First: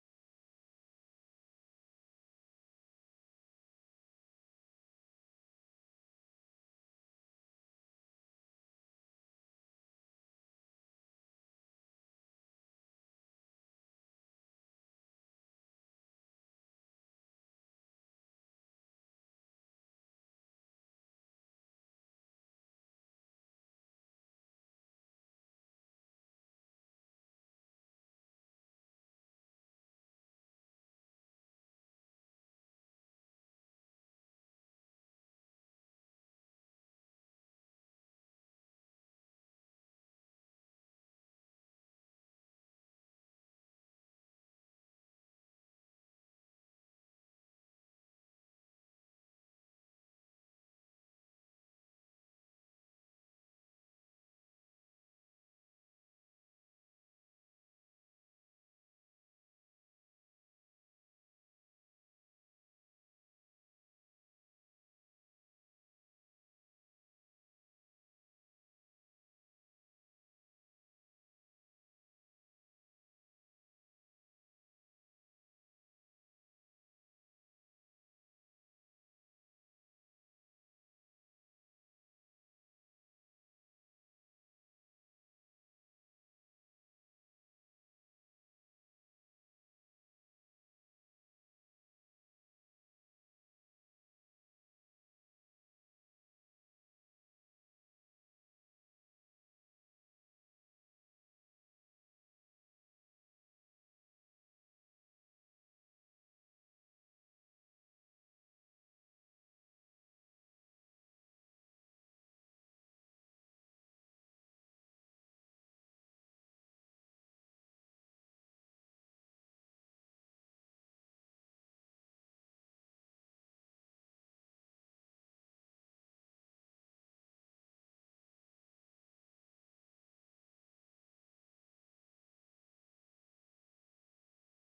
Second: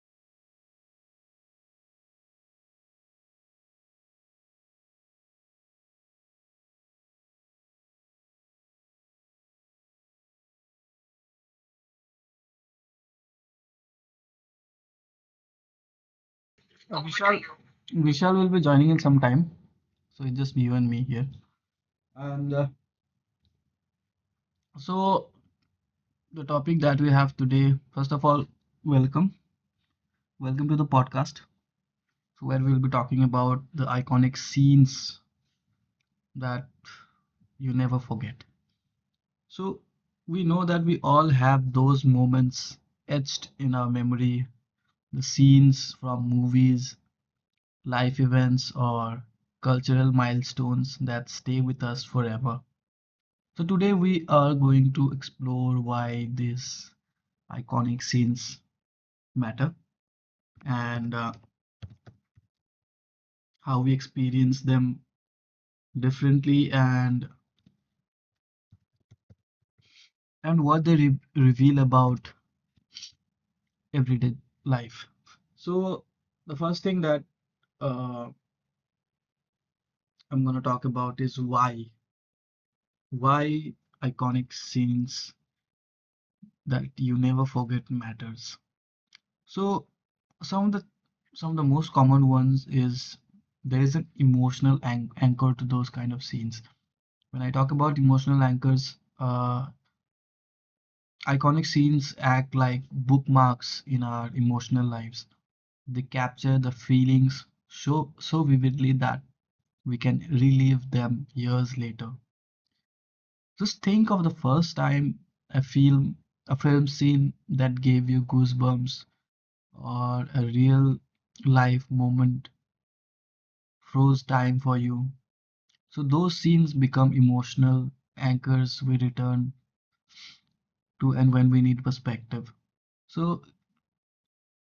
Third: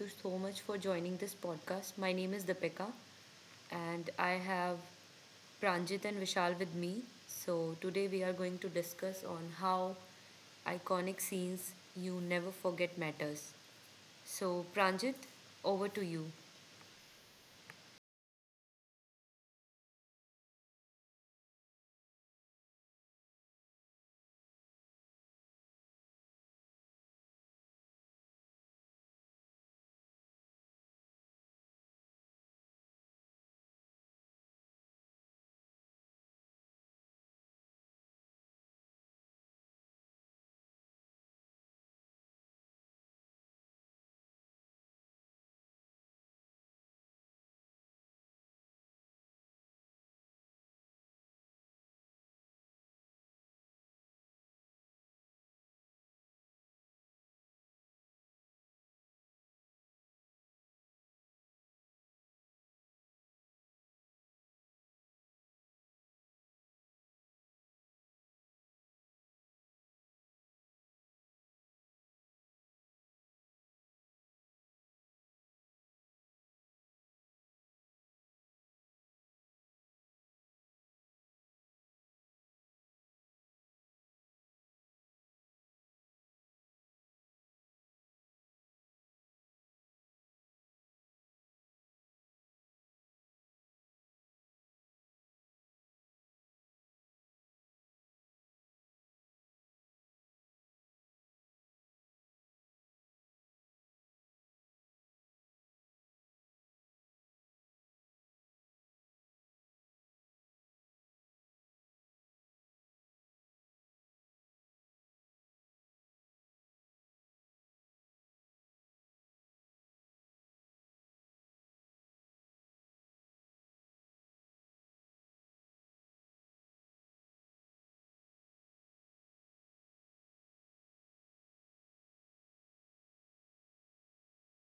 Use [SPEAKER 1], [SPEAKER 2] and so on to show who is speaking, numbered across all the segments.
[SPEAKER 1] you so much for joining this podcast. My name is Dipika, and I have Pranjit and Vishal with me. So, today we are going to discuss on how iconic scenes you never forget matters. So, Pranjit, over to you.
[SPEAKER 2] Vishal, Vishal will be joining in some time. So it's just you and me here. And so the topic that we have today, first of all, welcome. Welcome to the podcast where we'll be talking about the iconic scenes that you never forget. So we know that we all have those moments etched in our memory, the scenes from movies, life events, or cultural milestones that stay with us forever. So today we are going to explore why these iconic scenes matter and how we experience them differently and what they re reveal about everyday life. So the first thing that uh, I'm going to talk about is why why iconic scenes that you never forget matters. So some of the some of the most common ones is there is an emotional an anchor to those kind of scenes. When I talk about emotional anchors, iconic scenes act like bookmarks in our emotional lives. They capture the feelings so vividly that we can relive them years later. Just think of the first time a film a film scene that gave you goosebumps or a real life moment froze time for you. So those scenes become emotional anchors we return to and when we need perspective. So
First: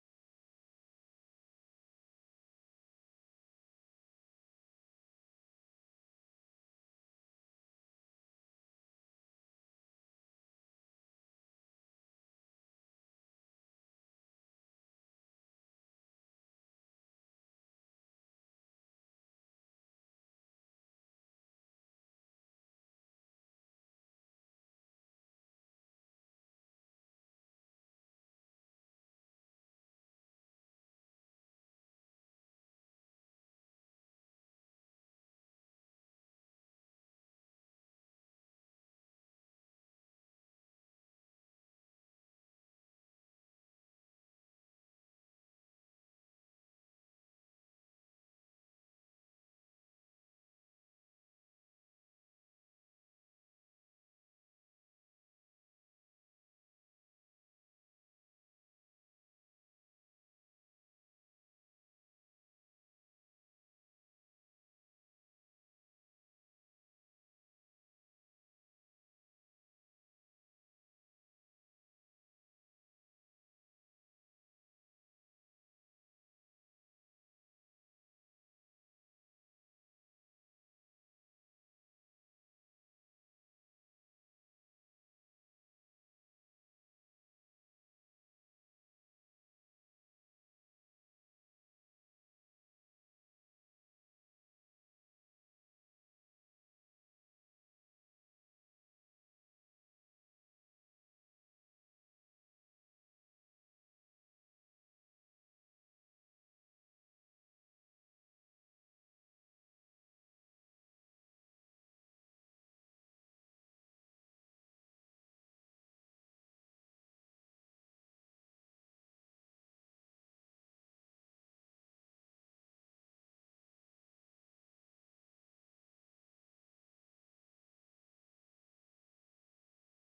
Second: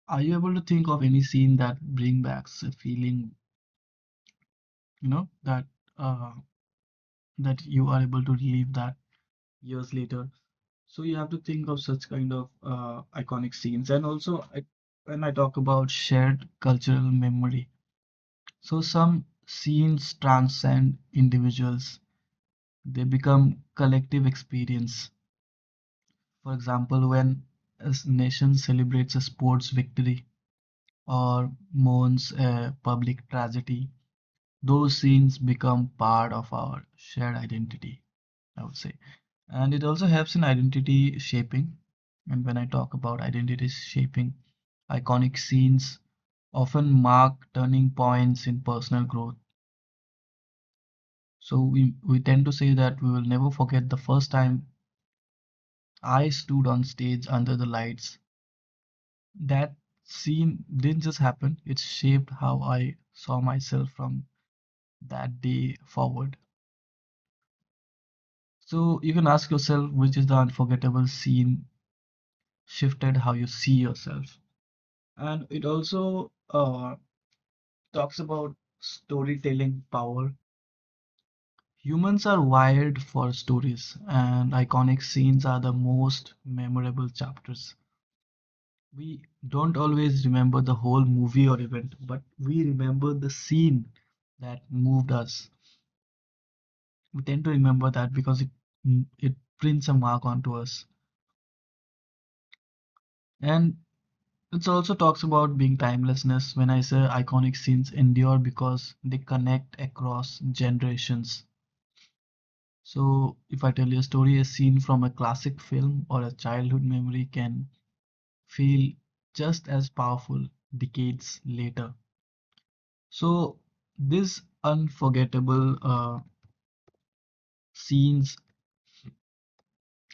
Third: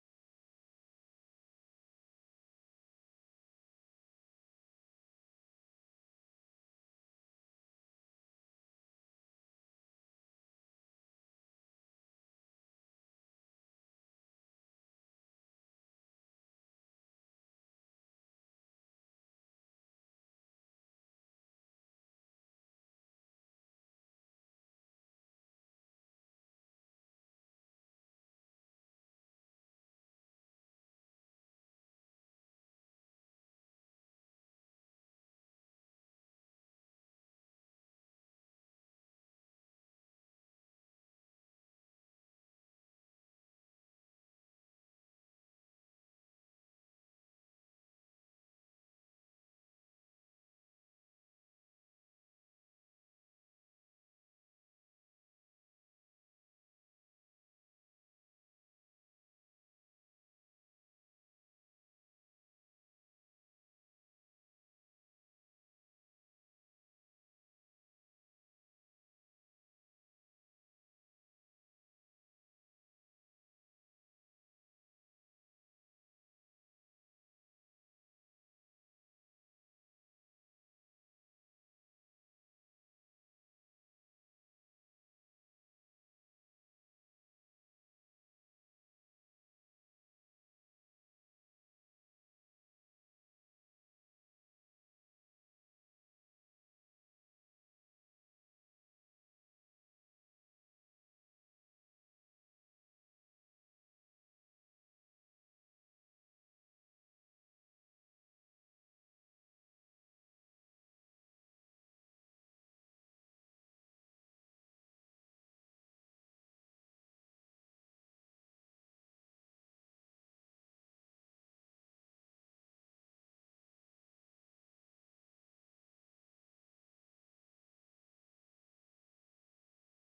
[SPEAKER 2] are you able to think of any scene that bring back a feeling, that uh that you are able to relive that years later? So you have to think of such kind of iconic scenes. And also when I talk about shared cultural memory, so some scenes transcend individuals. They become collective experience. For example, when a nation celebrates a sports victory or mourns a public tragedy, those scenes become part of our shared identity, I would say. And it also helps in identity shaping. And when I talk about identity shaping, iconic scenes often mark turning points in personal growth. So we tend to say that we will never forget the first time I stood on stage under the lights. That scene didn't just happen, it shaped how I saw myself from that day forward. So you can ask yourself which is the unforgettable scene shifted how you see yourself. And it also talks about storytelling power. Humans are wired for stories, and iconic scenes are the most memorable chapters. We don't always remember the whole movie or event, but we remember the scene that moved us. We tend to remember that because it prints a mark onto us. And it also talks about being timelessness when I say iconic scenes endure because they connect across generations. So if I tell you a story, a scene from a classic film or a childhood memory can feel just as powerful decades later. So these unforgettable scenes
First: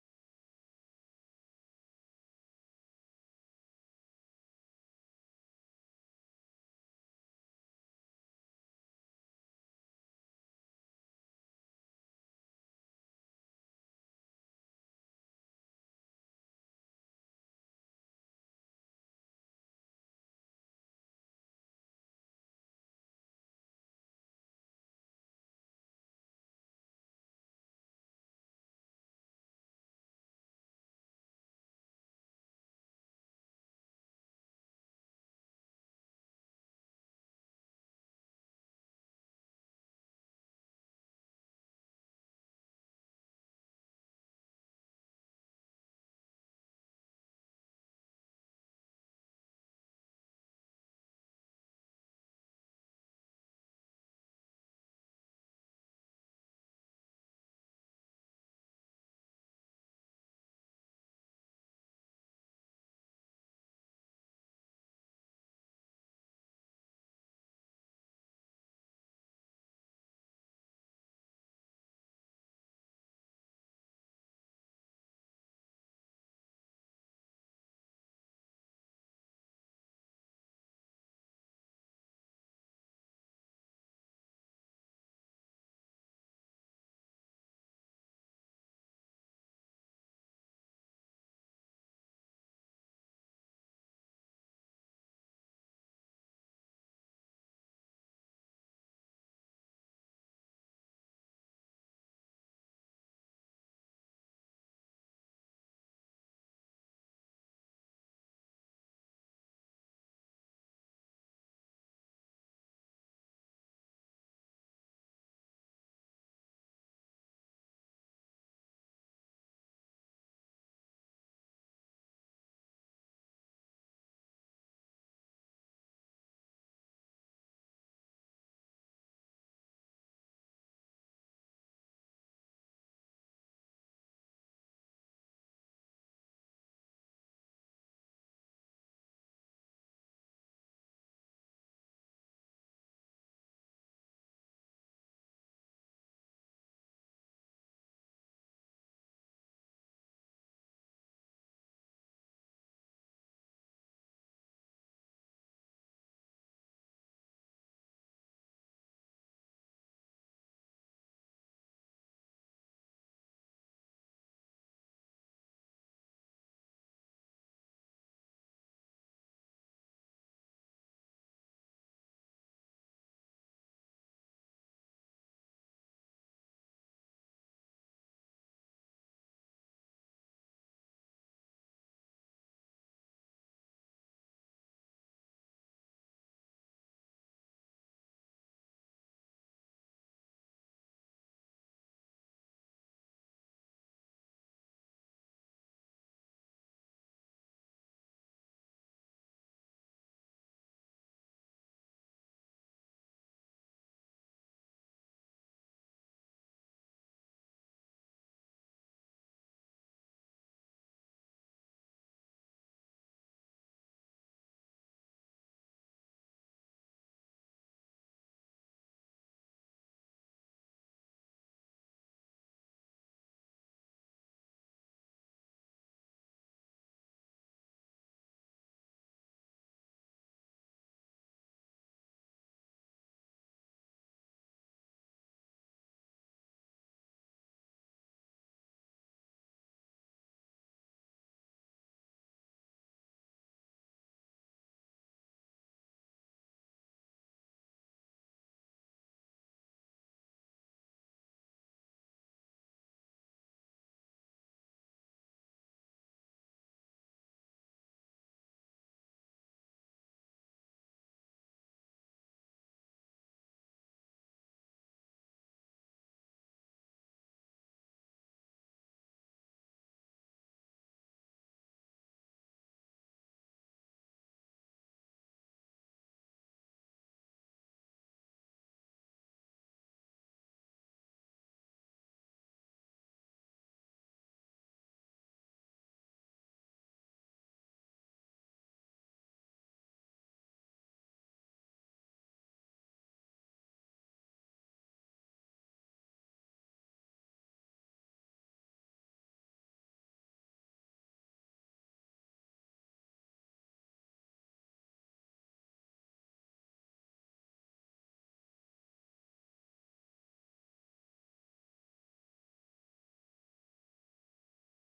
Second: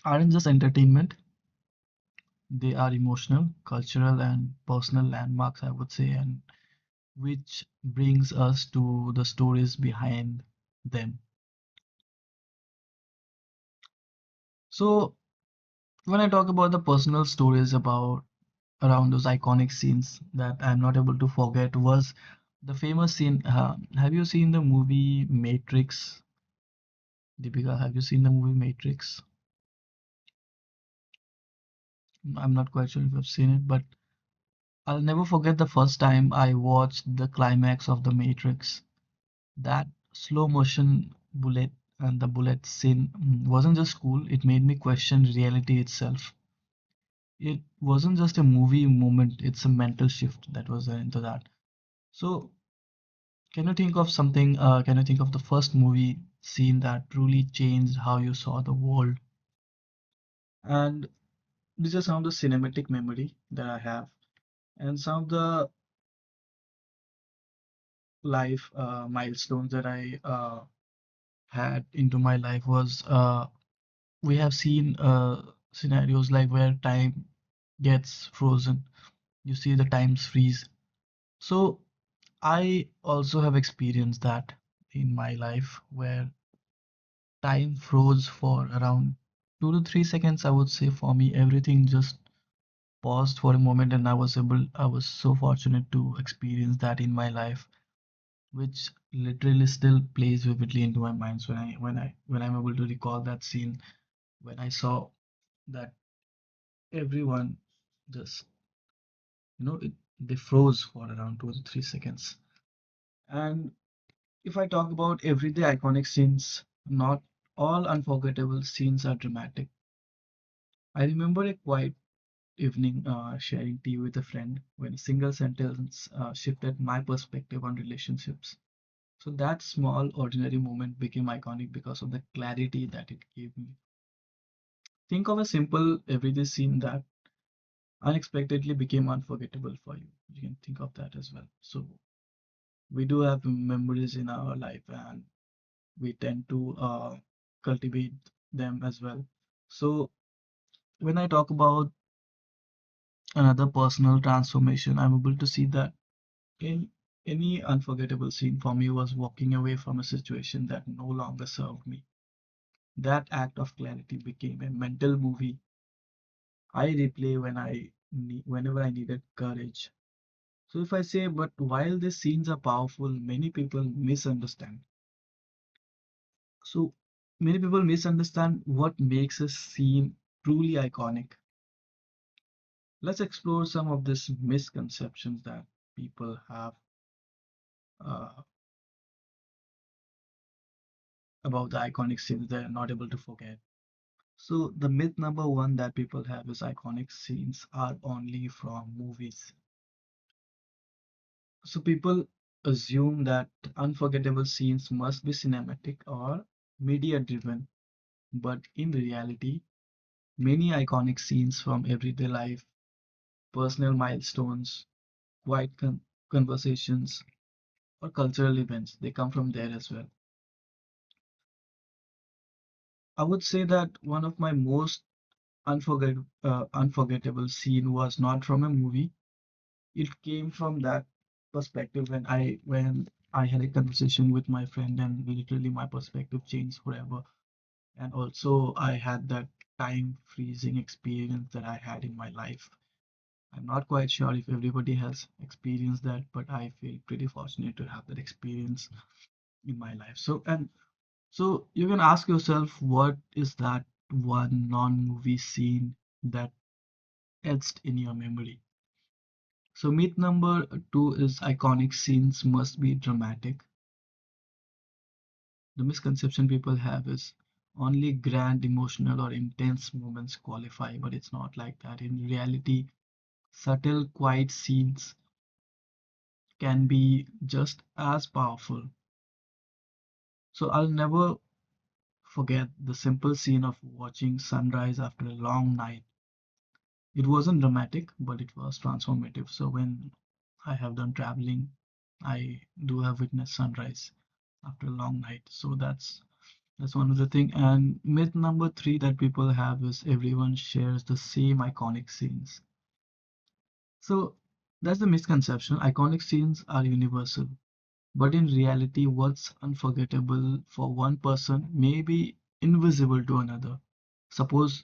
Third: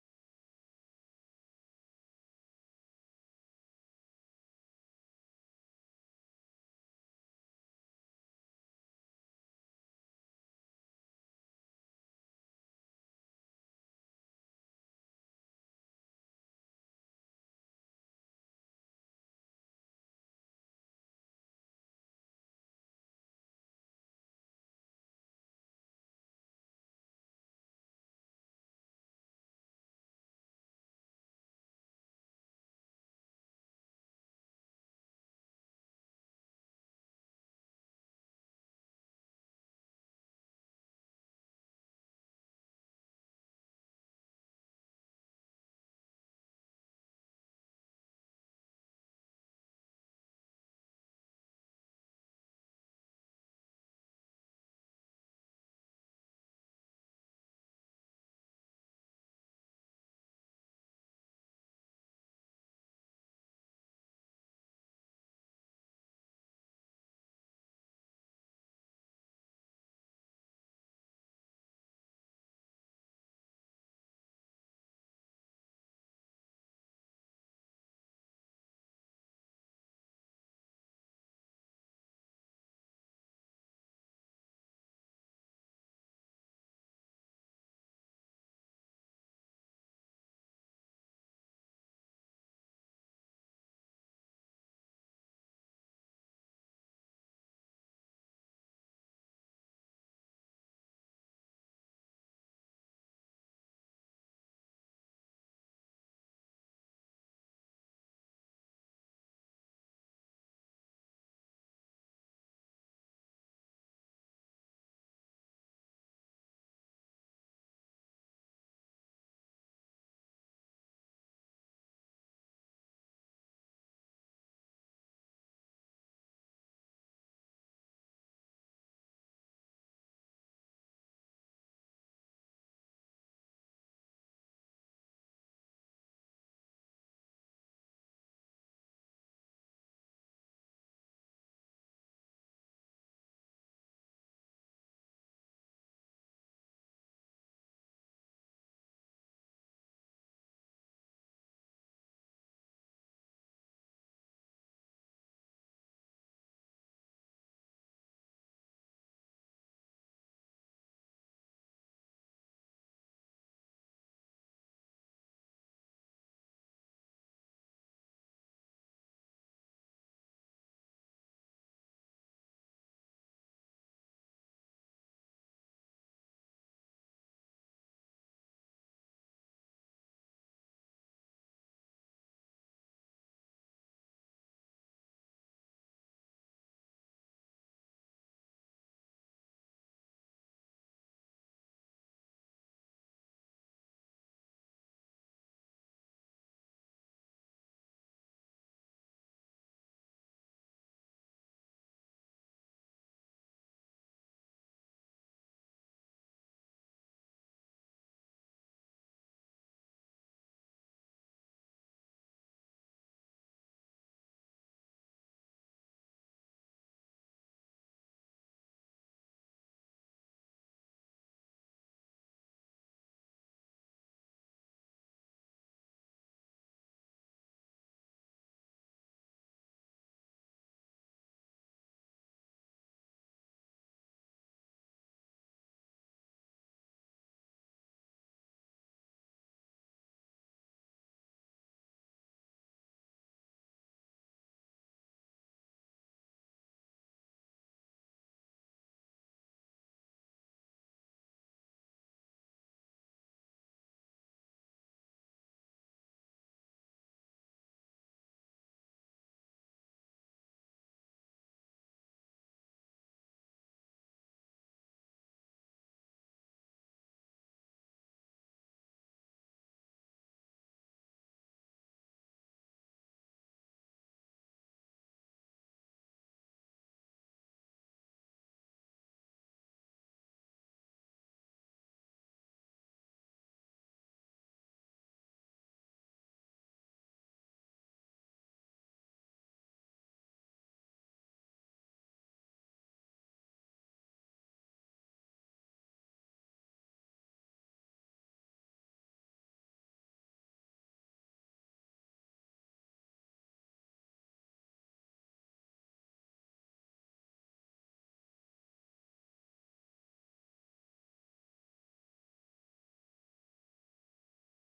[SPEAKER 2] aren't just entertainment. They are emotional, cultural, and personal landmarks, I would say, and which brings us to the stories behind them. So, when I talk about the personal stories about around those iconic scenes that I'm not able to forget was the famous scene. Have you seen the movie Matrix? Deepika, have you seen the movie Matrix? I'm not quite sure if you've seen it, but I'll never forget the first time I watched the climax of The Matrix. That slow motion bullet and the bullet scene wasn't just cool, it made me question reality itself. It wasn't just a movie moment, it's a mental shift that was into that. So, can you think of something? Can you think of the first movie scene that truly changed how you saw the world? And these are some of the cinematic memory that I have, and some of the life milestones that I had into my life was we have seen scenarios like where time gets frozen. You see the times freeze. So I also have experienced that in my life where time froze for around 2 to 3 seconds. I would say for me, everything just paused for a moment, and I was able. I was so fortunate to experience that in my life, which literally still plays vividly into my mind. So when I'm able to recall that scene when I saw that everyone just you know it, they froze for around 2 to 3 seconds. And if I talk about everyday iconic scenes, not all unforgettable scenes are dramatic. I remember a quiet evening sharing tea with a friend when a single sentence shifted my perspective on relationships. So that small ordinary moment became iconic because of the clarity that it gave me. Think of a simple everyday scene that unexpectedly became unforgettable for you. You can think of that as well. So, we do have memories in our life and we tend to cultivate them as well. So when I talk about another personal transformation, I'm able to see that in any unforgettable scene for me was walking away from a situation that no longer served me. That act of clarity became a mental movie I replay whenever I needed courage. So if I say, but while these scenes are powerful, many people misunderstand. So many people misunderstand what makes a scene truly iconic. Let's explore some of these misconceptions that people have uh, about the iconic scenes they're not able to forget. So the myth number one that people have is iconic scenes are only from movies. So people assume that unforgettable scenes must be cinematic or media driven, but in reality, many iconic scenes from everyday life, personal milestones, quiet con- conversations, or cultural events. They come from there as well. I would say that one of my most unforgettable scene was not from a movie. It came from that perspective when I had a conversation with my friend and literally my perspective changed forever. And also I had that time freezing experience that I had in my life. I'm not quite sure if everybody has experienced that, but I feel pretty fortunate to have that experience in my life. And so you can ask yourself, what is that one non-movie scene that etched in your memory? So myth number two is iconic scenes must be dramatic. The misconception people have is only grand, emotional, or intense moments qualify, but it's not like that. In reality, subtle, quiet scenes can be just as powerful. So I'll never forget the simple scene of watching sunrise after a long night. It wasn't dramatic, but it was transformative. So when I have done traveling, I do have witnessed sunrise after a long night. So that's one of the thing. And myth number three that people have is everyone shares the same iconic scenes. So that's the misconception. Iconic scenes are universal, but in reality, what's unforgettable for one person may be invisible to another. Suppose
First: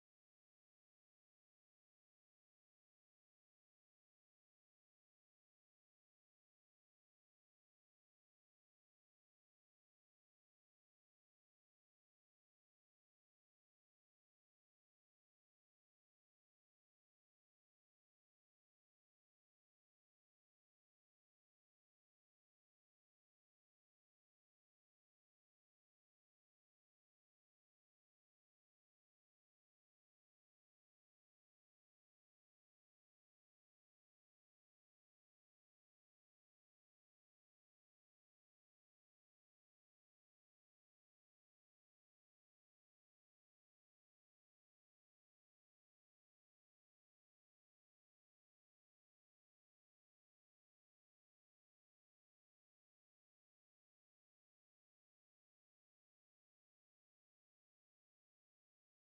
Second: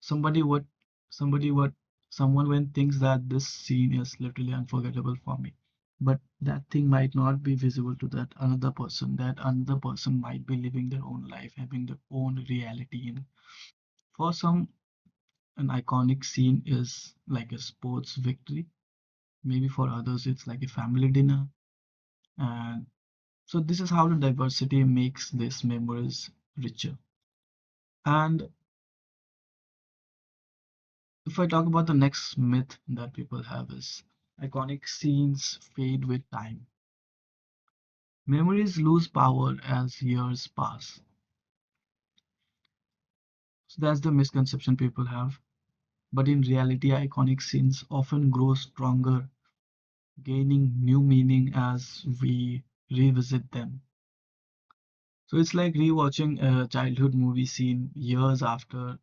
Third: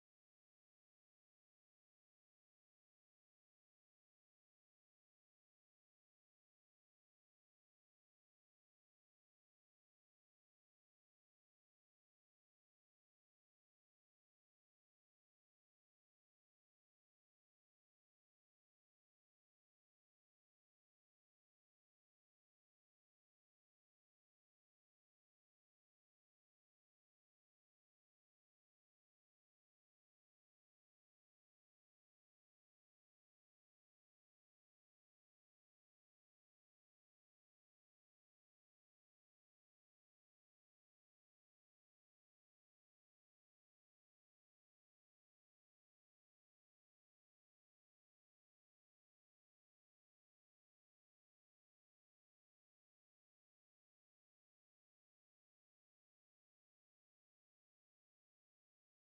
[SPEAKER 2] Somebody what somebody what someone when thinks that this scene is literally unforgettable for me. But that thing might not be visible to that another person. That another person might be living their own life, having their own reality. And for some, an iconic scene is like a sports victory. Maybe for others, it's like a family dinner. And so this is how the diversity makes these memories richer. And if I talk about the next myth that people have is iconic scenes fade with time. Memories lose power as years pass. So that's the misconception people have. But in reality, iconic scenes often grow stronger, gaining new meaning as we revisit them. So it's like rewatching a childhood movie scene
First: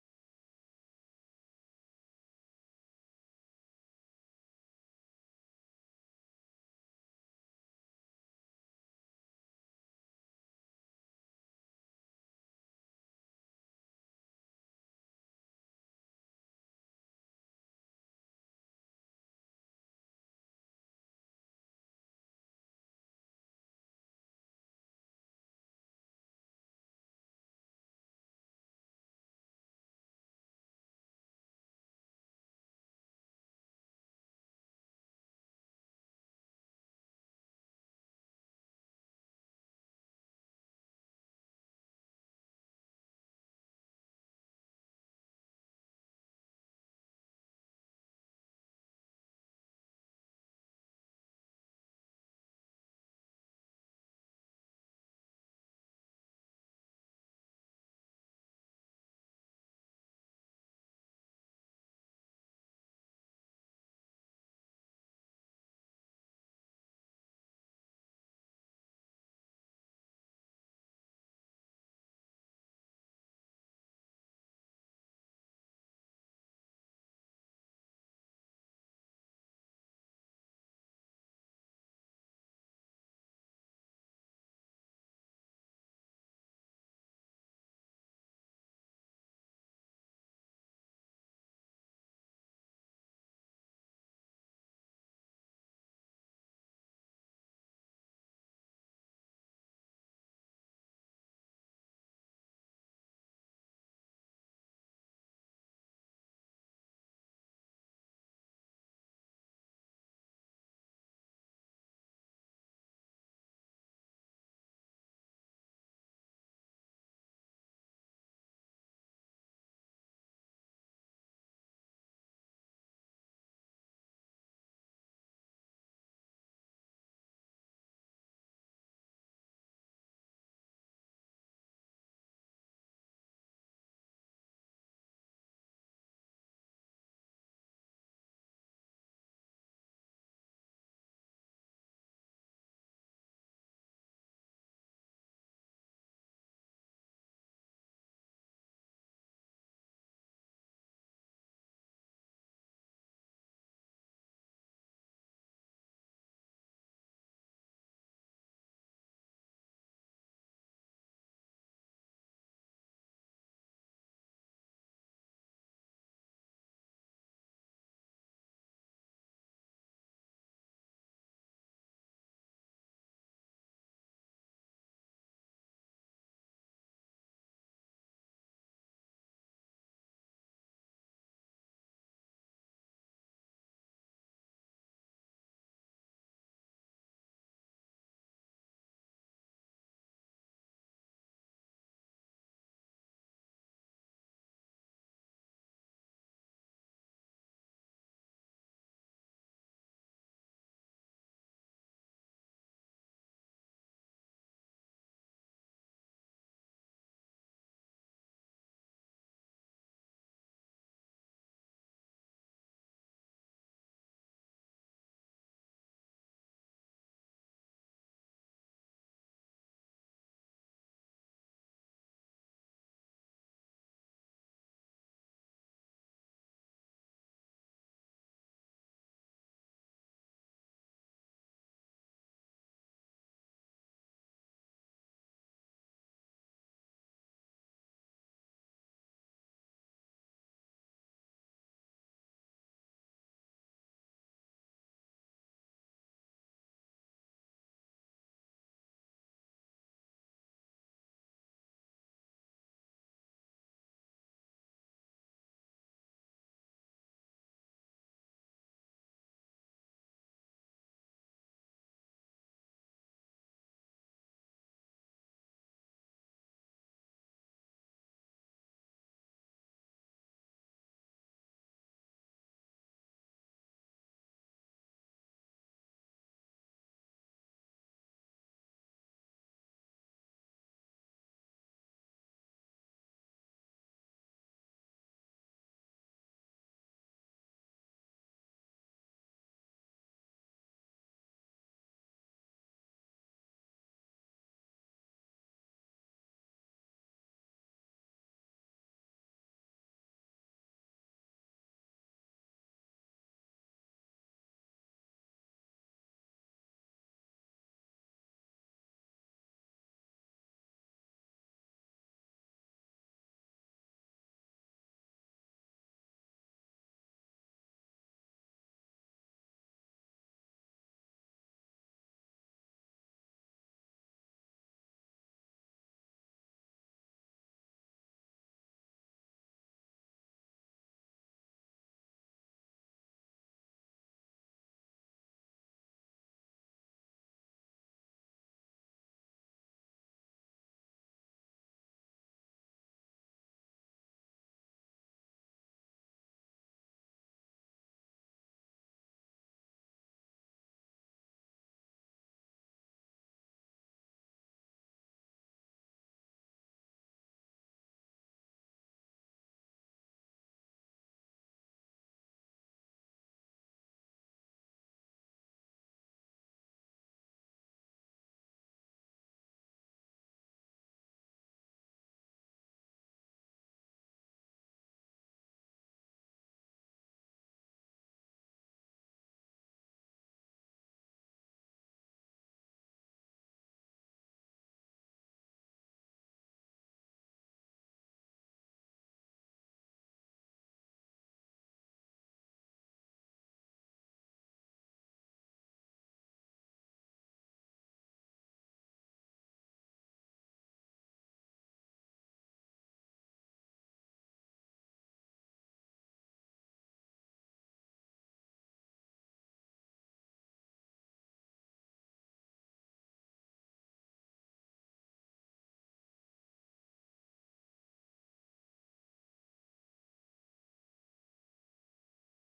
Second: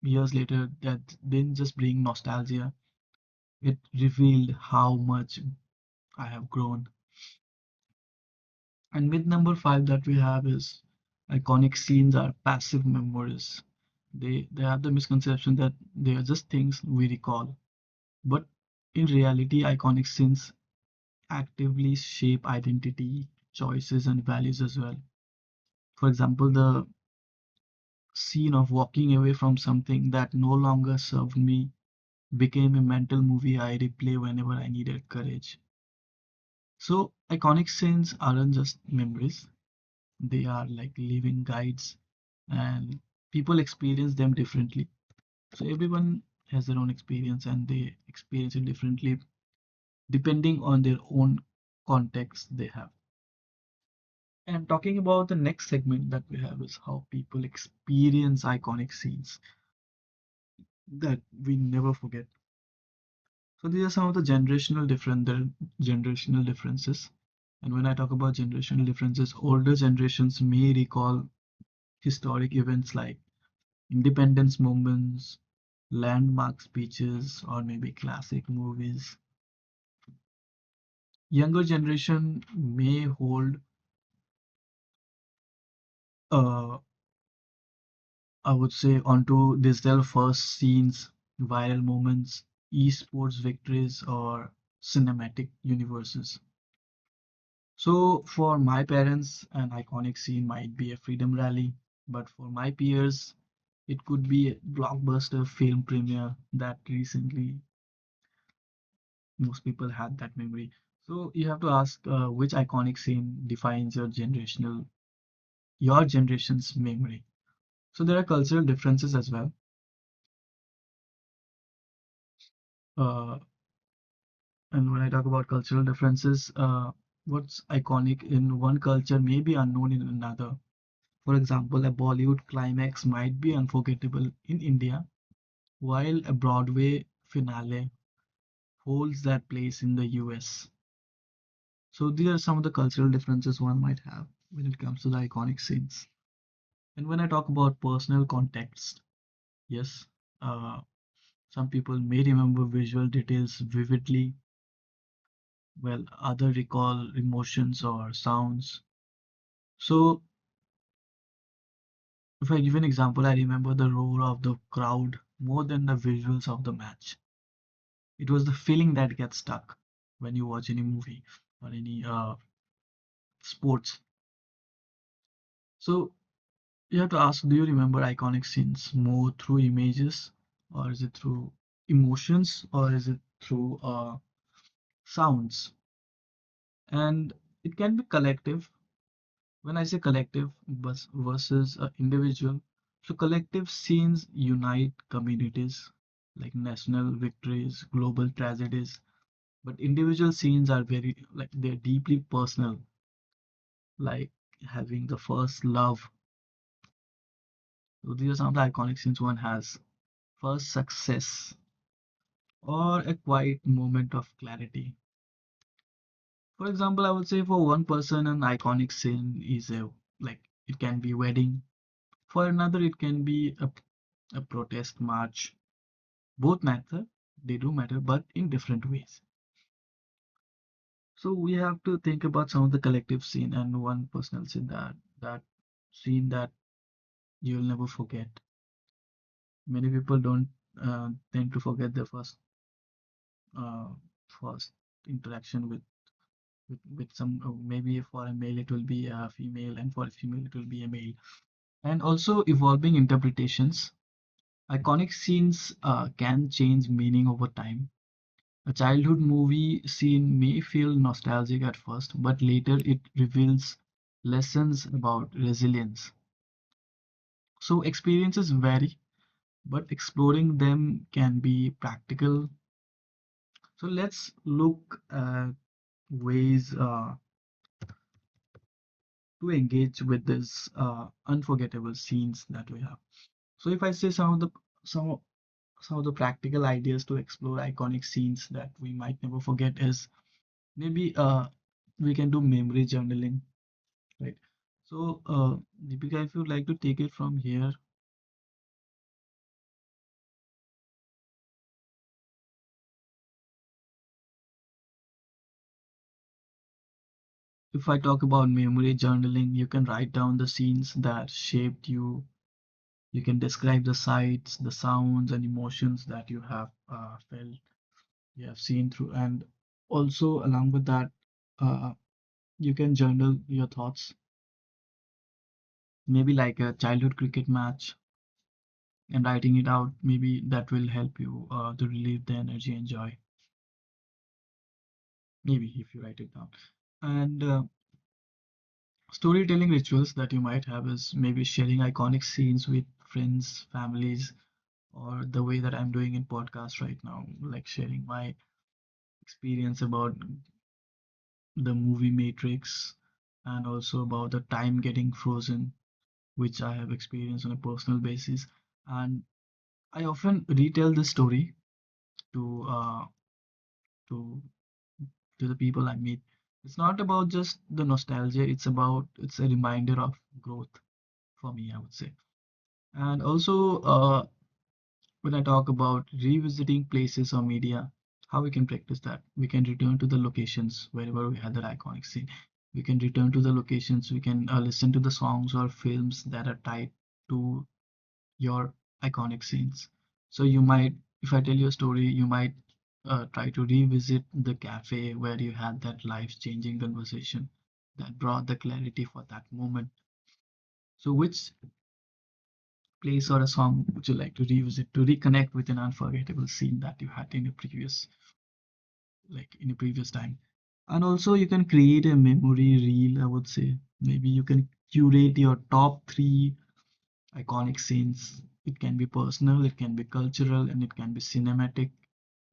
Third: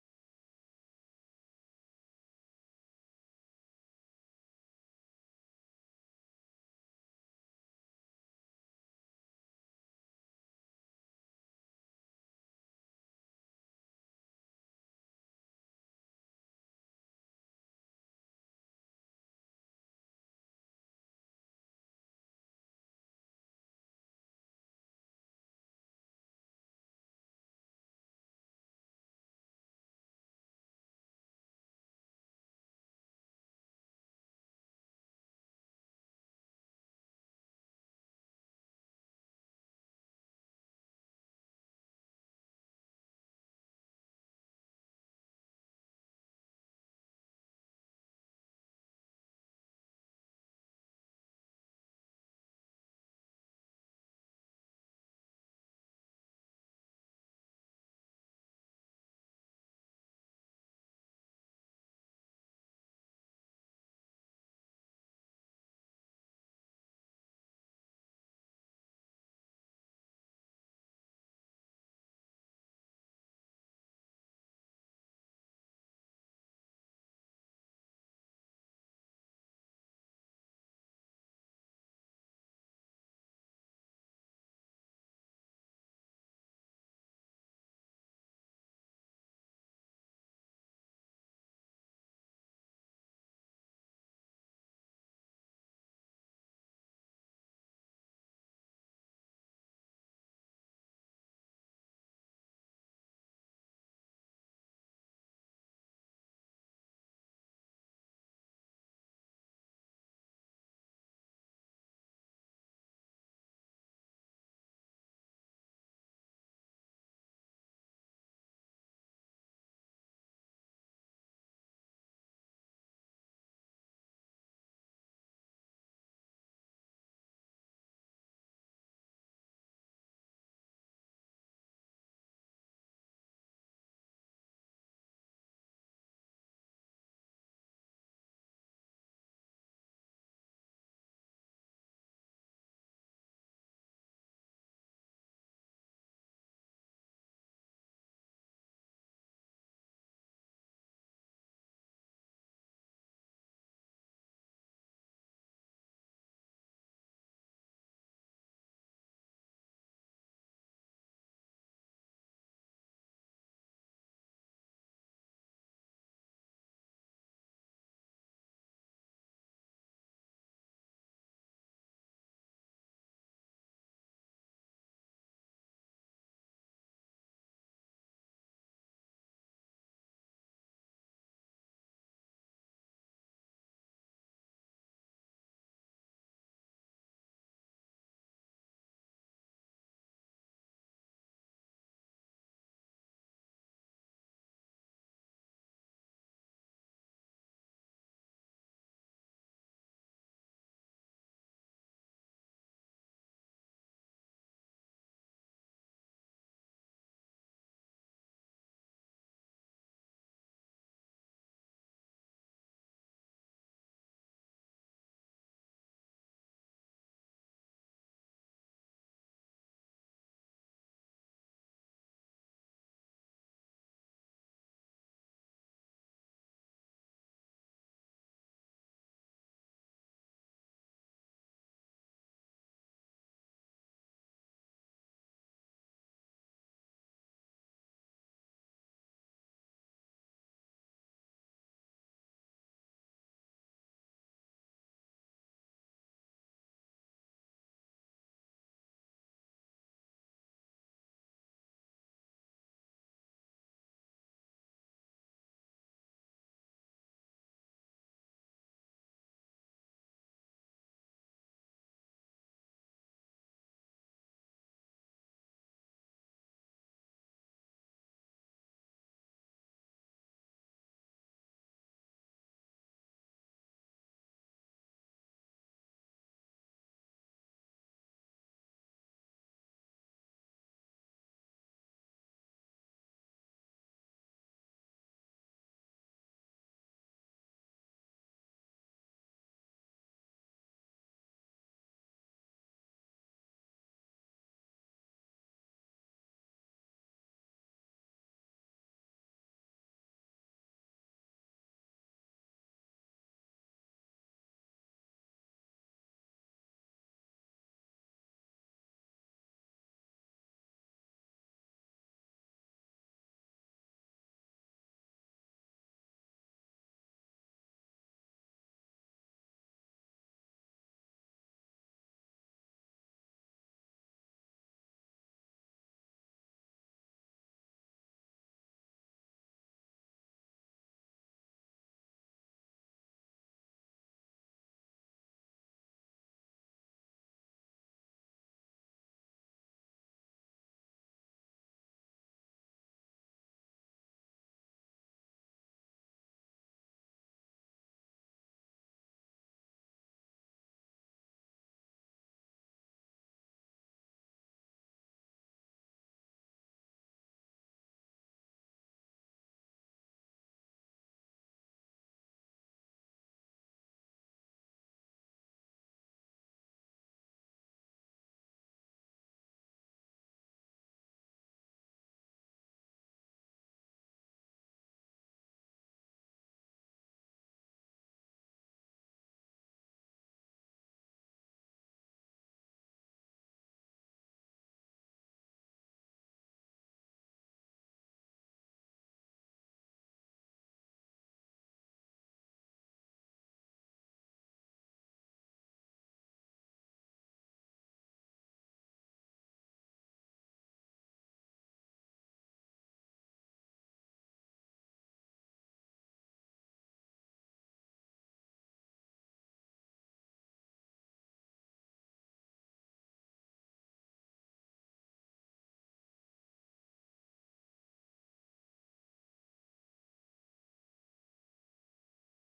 [SPEAKER 2] years later, that didn't just bring nostalgia, it revealed how much I have grown. And myth number five that we have is iconic scenes are passive memories. They have the misconception that they are just things we recall. But in reality, iconic scenes actively shape identity, choices, and values as well. For example, the scene of walking away from something that no longer served me became a mental movie I replay whenever I needed courage. So iconic scenes aren't just memories. They are like living guides and people experience them differently. So everyone has their own experience and they experience it differently depending on their own context they have. And talking about the next segment that we have is how people experience iconic scenes that we never forget. So these are some of the generational different the generational differences. And when I talk about generational differences, older generations may recall historic events like Independence movements, landmark speeches, or maybe classic movies. Younger generation may hold, uh, I would say, onto these their first scenes, viral moments, esports victories, or cinematic universes. So for my parents, an iconic scene might be a freedom rally, but for my peers, it could be a blockbuster film premiere that recently most people had that memory. So you have to ask which iconic scene defines your your generation's memory. So there are cultural differences as well. Uh, and when I talk about cultural differences, what's iconic in one culture may be unknown in another. For example, a Bollywood climax might be unforgettable in India, while a Broadway finale holds that place in the US. So these are some of the cultural differences one might have when it comes to the iconic scenes. And when I talk about personal context, yes, uh, some people may remember visual details vividly, while other recall emotions or sounds. So if I give an example, I remember the roar of the crowd more than the visuals of the match. It was the feeling that gets stuck when you watch any movie or any sports. So you have to ask, do you remember iconic scenes more through images, or is it through emotions, or is it through sounds? And it can be collective. When I say collective bus versus individual, so collective scenes unite communities like national victories, global tragedies, but individual scenes are very, like, they're deeply personal, like having the first love. So these are some of the iconic scenes one has: first success or a quiet moment of clarity. For example, I would say for one person an iconic scene is a, like, it can be wedding. For another, it can be a protest march. Both matter, they do matter, but in different ways. So we have to think about some of the collective scene and one personal scene that that scene that you'll never forget. Many people don't tend to forget their first uh, first interaction with with some maybe for a male it will be a female and for a female it will be a male. And also evolving interpretations. Iconic scenes can change meaning over time. A childhood movie scene may feel nostalgic at first, but later it reveals lessons about resilience. So experiences vary, but exploring them can be practical. So let's look at ways to engage with these unforgettable scenes that we have. So if I say some of- some of the practical ideas to explore iconic scenes that we might never forget is, maybe we can do memory journaling. Right. So, Deepika, if you like to take it from here, if I talk about memory journaling, you can write down the scenes that shaped you. You can describe the sights, the sounds, and emotions that you have felt, you have seen through. And also, along with that, uh, you can journal your thoughts, maybe like a childhood cricket match, and writing it out. Maybe that will help you to relieve the energy and joy. Maybe if you write it down. And Storytelling rituals that you might have is maybe sharing iconic scenes with friends, families, or the way that I'm doing in podcast right now, like sharing my experience about the movie Matrix and also about the time getting frozen, which I have experienced on a personal basis. And I often retell this story to uh, to to the people I meet. It's not about just the nostalgia, it's a reminder of growth for me, I would say. And also, when I talk about revisiting places or media, how we can practice that? We can return to the locations wherever we had that iconic scene. We can return to the locations, we can listen to the songs or films that are tied to your iconic scenes. So you might, if I tell you a story, you might try to revisit the cafe where you had that life-changing conversation that brought the clarity for that moment. So which place or a song would you like to revisit to reconnect with an unforgettable scene that you had in a previous, like in a previous time? And also, you can create a memory reel, I would say. Maybe you can curate your top three iconic scenes. It can be personal, it can be cultural, and it can be cinematic,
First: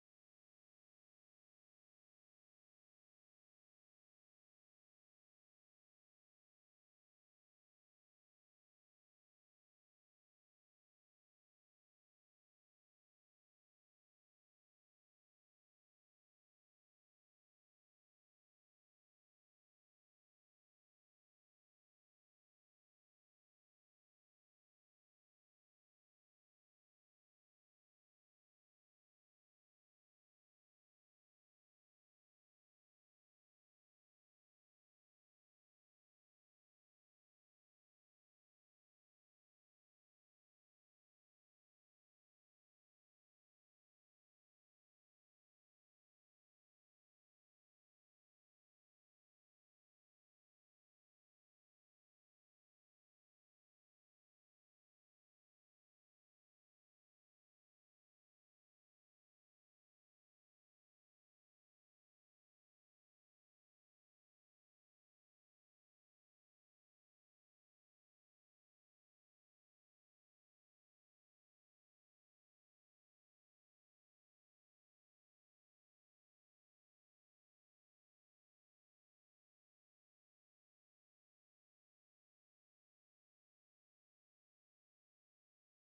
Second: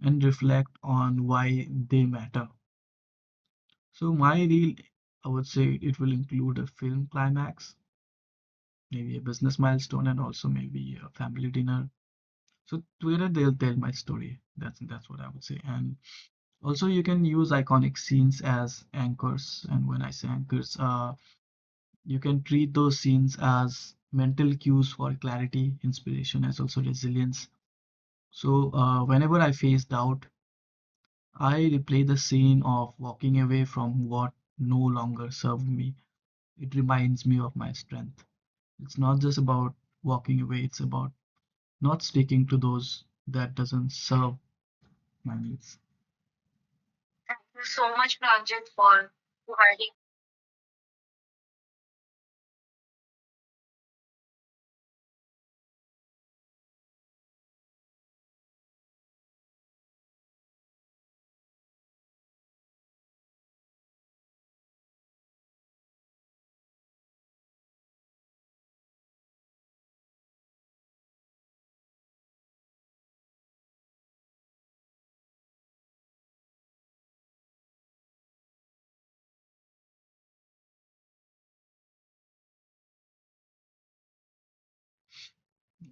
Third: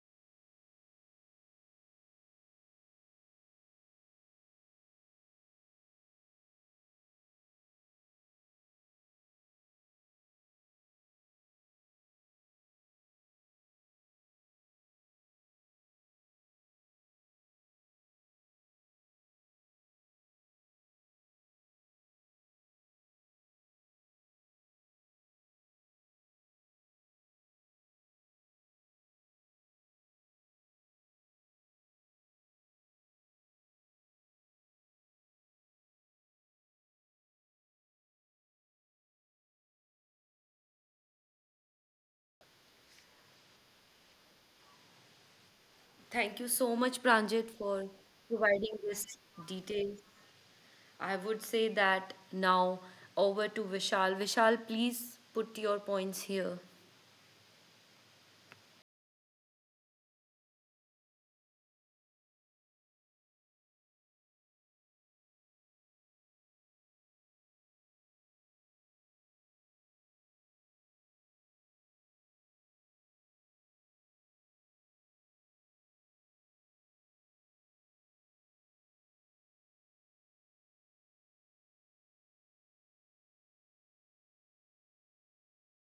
[SPEAKER 2] and reflect on why they matter. So, my reel, I would say it will include a film climax, maybe a business milestone, and also maybe a family dinner. So Twitter, they'll tell my story. That's what I would say. And also, you can use iconic scenes as anchors. And when I say anchors, you can treat those scenes as mental cues for clarity, inspiration, as also resilience. So whenever I face doubt, I replay the scene of walking away from what no longer served me. It reminds me of my strength. It's not just about walking away. It's about not sticking to those that doesn't serve my needs.
[SPEAKER 1] Thank you so much,
[SPEAKER 2] Thank
[SPEAKER 1] Pranjit,
[SPEAKER 2] you
[SPEAKER 1] for
[SPEAKER 2] so much, Pranjit,
[SPEAKER 1] providing this
[SPEAKER 2] for providing.
[SPEAKER 1] detail. I would say that now over to Vishal. Vishal, please put your points here.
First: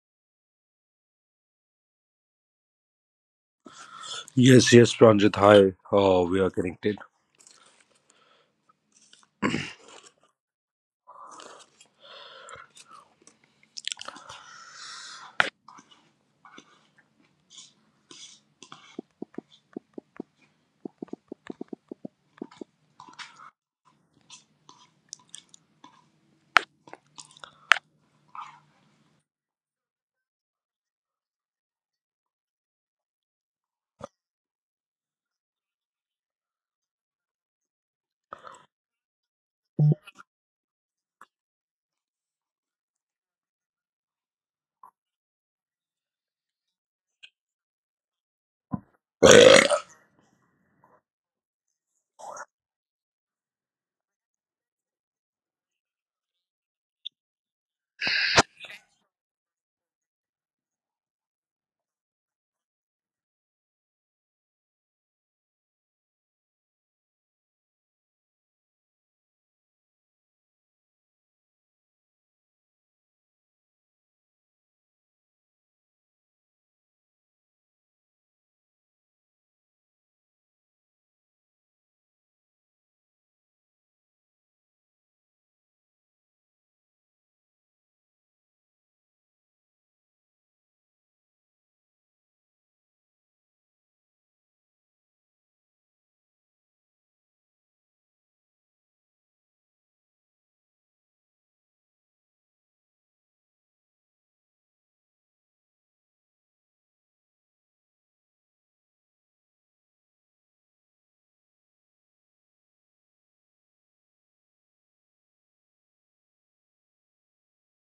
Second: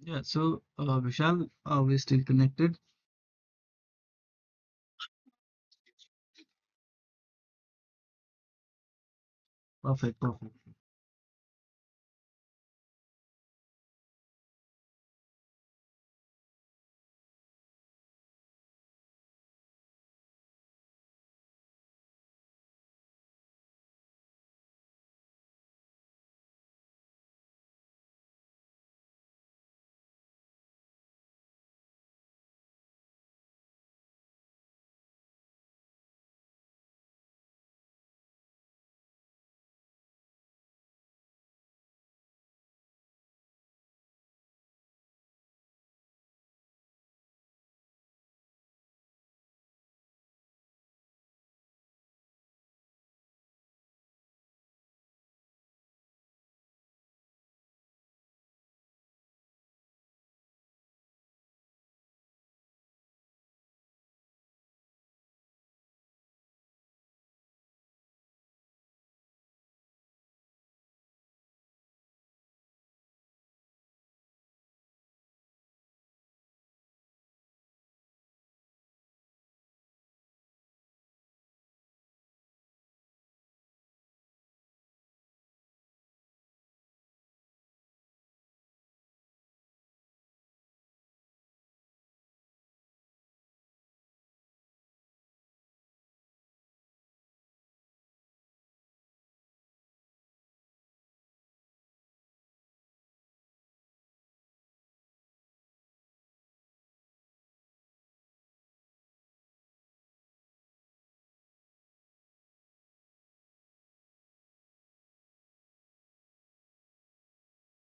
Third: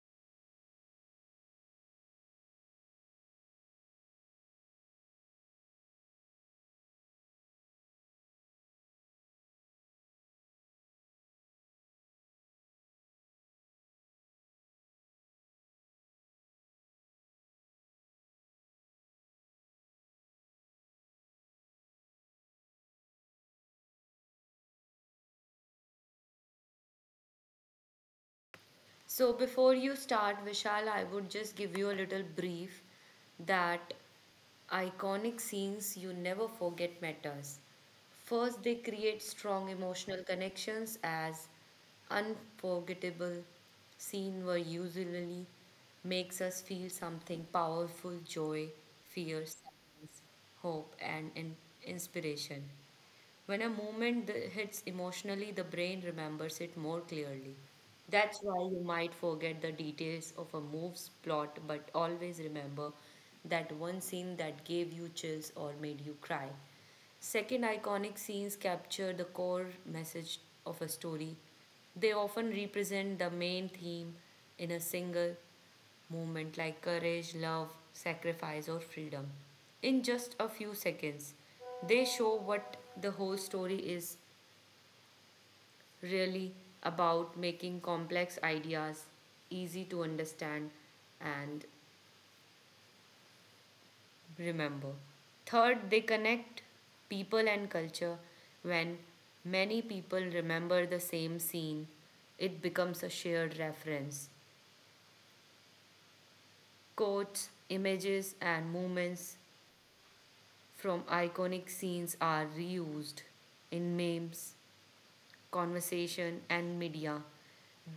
[SPEAKER 2] Yeah, so Vishal, are we still connected?
[SPEAKER 3] Yes, yes, Pranjit. Hi. Oh, we are connected.
[SPEAKER 2] Perfect, perfect.
[SPEAKER 1] So before you start, Vishal, I would just give you a little brief that iconic scenes you never forget matters. First, they create strong emotional connections as unforgettable scene were usually makes us feel something powerful, joy, fear, feelings, hope, and inspiration. When a moment hits emotionally, the brain remembers it more clearly. That's why you might forget the details of a move's plot, but always remember that one scene that gave you chills or made you cry. Second, iconic scenes capture the core message of a story. They often represent the main theme in a single movement like courage, love, sacrifice, or freedom. In just a few seconds, they show what the whole story is really about making complex ideas easy to understand and remember. Third, they connect people and culture. When many people remember the same scene, it becomes a shared reference. Quotes, images, and movements from iconic scenes are reused in memes, conversation, and media.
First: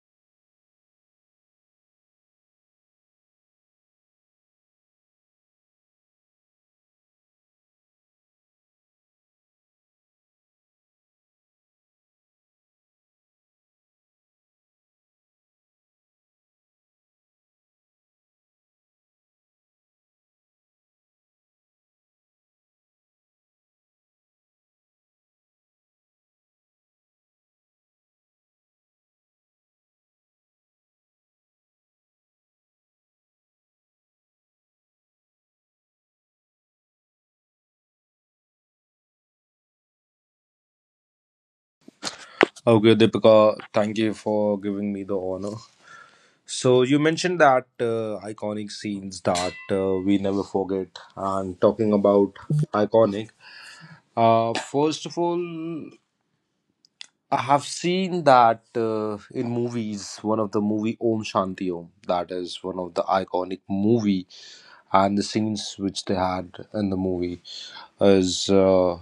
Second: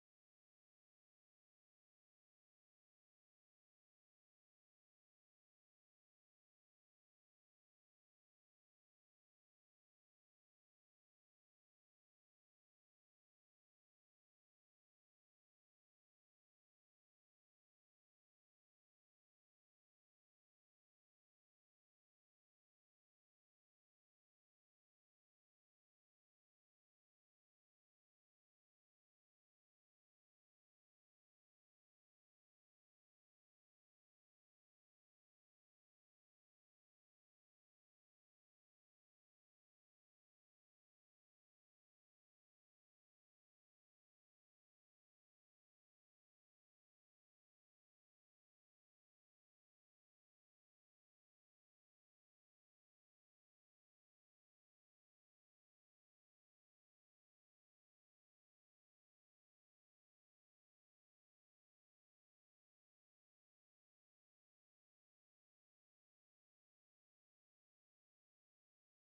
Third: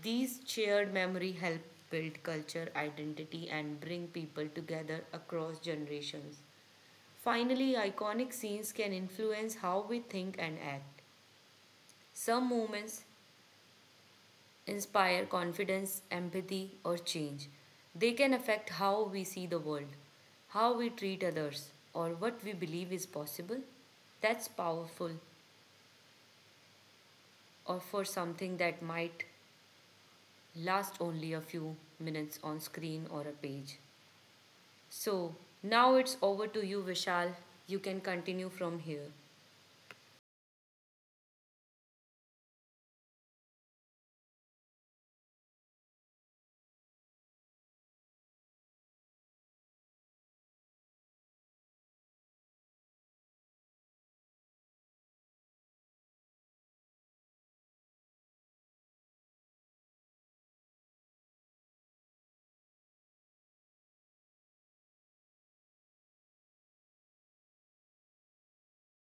[SPEAKER 1] These shared memory help build culture, identity, and bring people together across generations. Finally, iconic scenes can influence how we think and act. Some moments inspire confidence, empathy, or change. They can affect how we see the world, how we treat others, or what we believe is possible. That's powerful or for something that might last only a few minutes on screen or a page. So now it's over to you, Vishal. You can continue from here.
[SPEAKER 3] Okay, Deepika, thank you for giving me the honor. So, you mentioned that iconic scenes that we never forget, and talking about iconic, first of all, I have seen that in movies, one of the movie Om Shanti Om, that is one of the iconic movie, and the scenes which they had in the movie is.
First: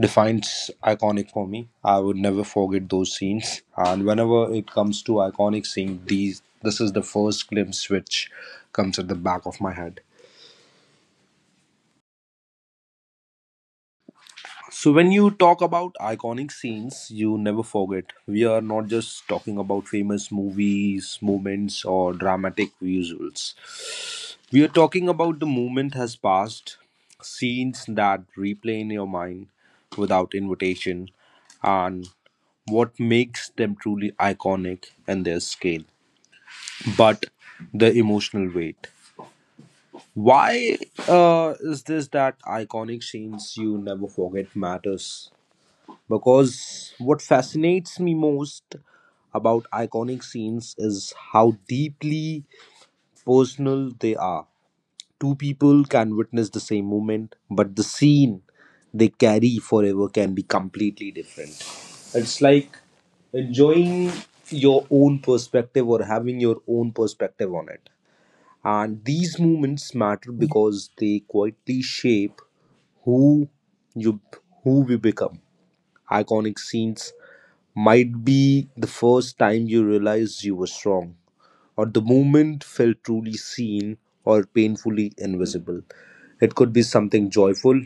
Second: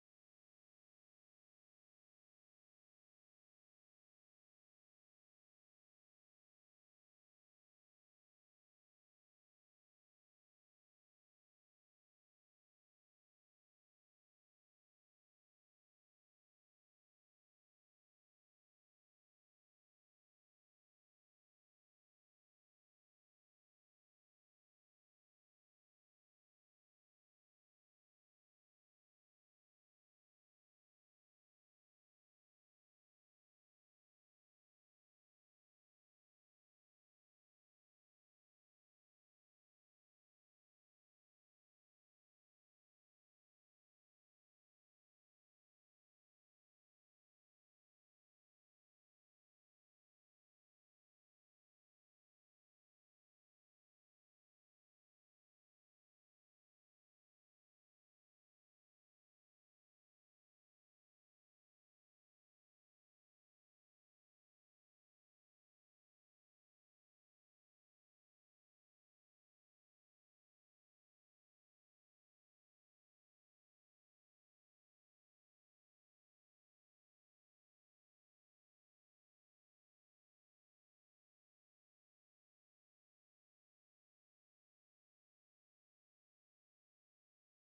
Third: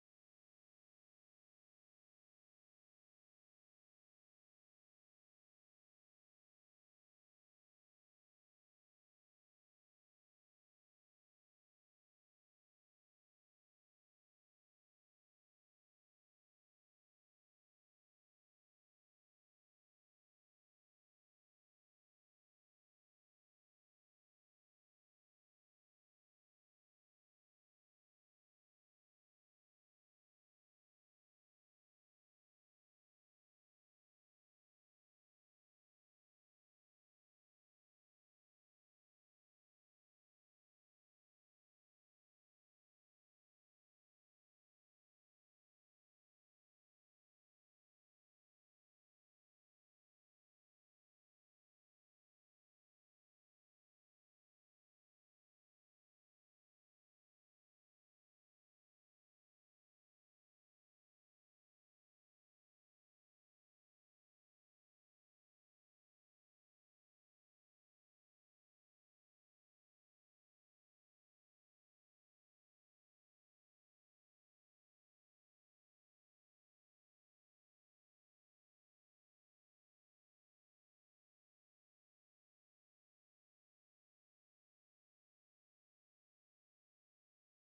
[SPEAKER 3] Defines iconic for me. I would never forget those scenes. And whenever it comes to iconic scene, these this is the first glimpse which comes at the back of my head. So when you talk about iconic scenes, you never forget. We are not just talking about famous movies, moments, or dramatic visuals. We are talking about the moment has passed, scenes that replay in your mind without invitation, and what makes them truly iconic and their scale, but the emotional weight. Why is this that iconic scenes you never forget matters? Because what fascinates me most about iconic scenes is how deeply personal they are. Two people can witness the same moment, but the scene they carry forever can be completely different. It's like enjoying your own perspective or having your own perspective on it. And these moments matter because they quietly shape who you who we become. Iconic scenes might be the first time you realize you were strong, or the moment felt truly seen or painfully invisible. It could be something joyful,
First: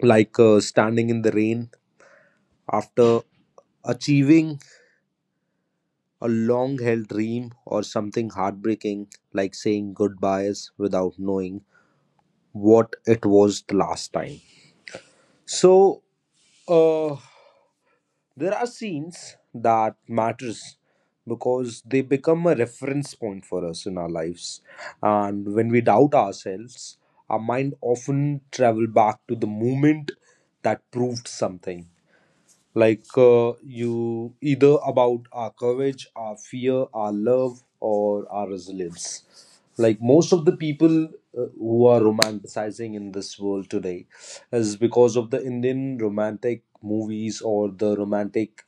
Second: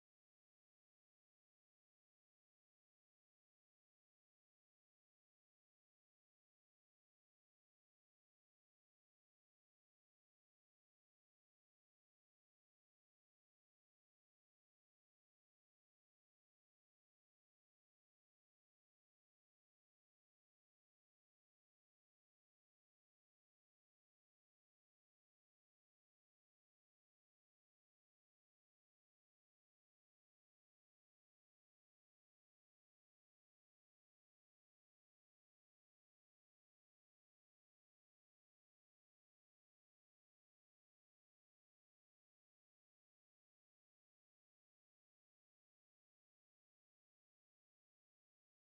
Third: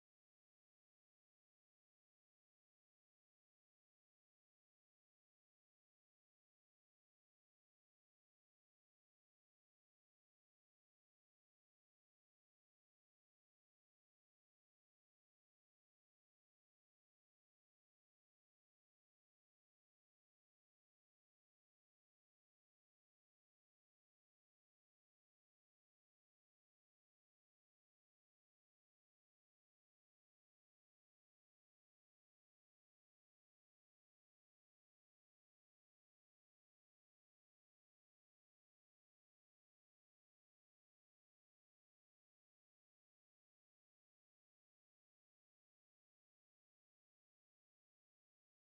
[SPEAKER 3] like standing in the rain after achieving a long held dream, or something heartbreaking, like saying goodbyes without knowing what it was the last time. So, uh, There are scenes that matters because they become a reference point for us in our lives. And when we doubt ourselves, our mind often travel back to the moment that proved something, like you either about our courage, our fear, our love, or our resilience. Like most of the people who are romanticizing in this world today is because of the indian romantic movies or the romantic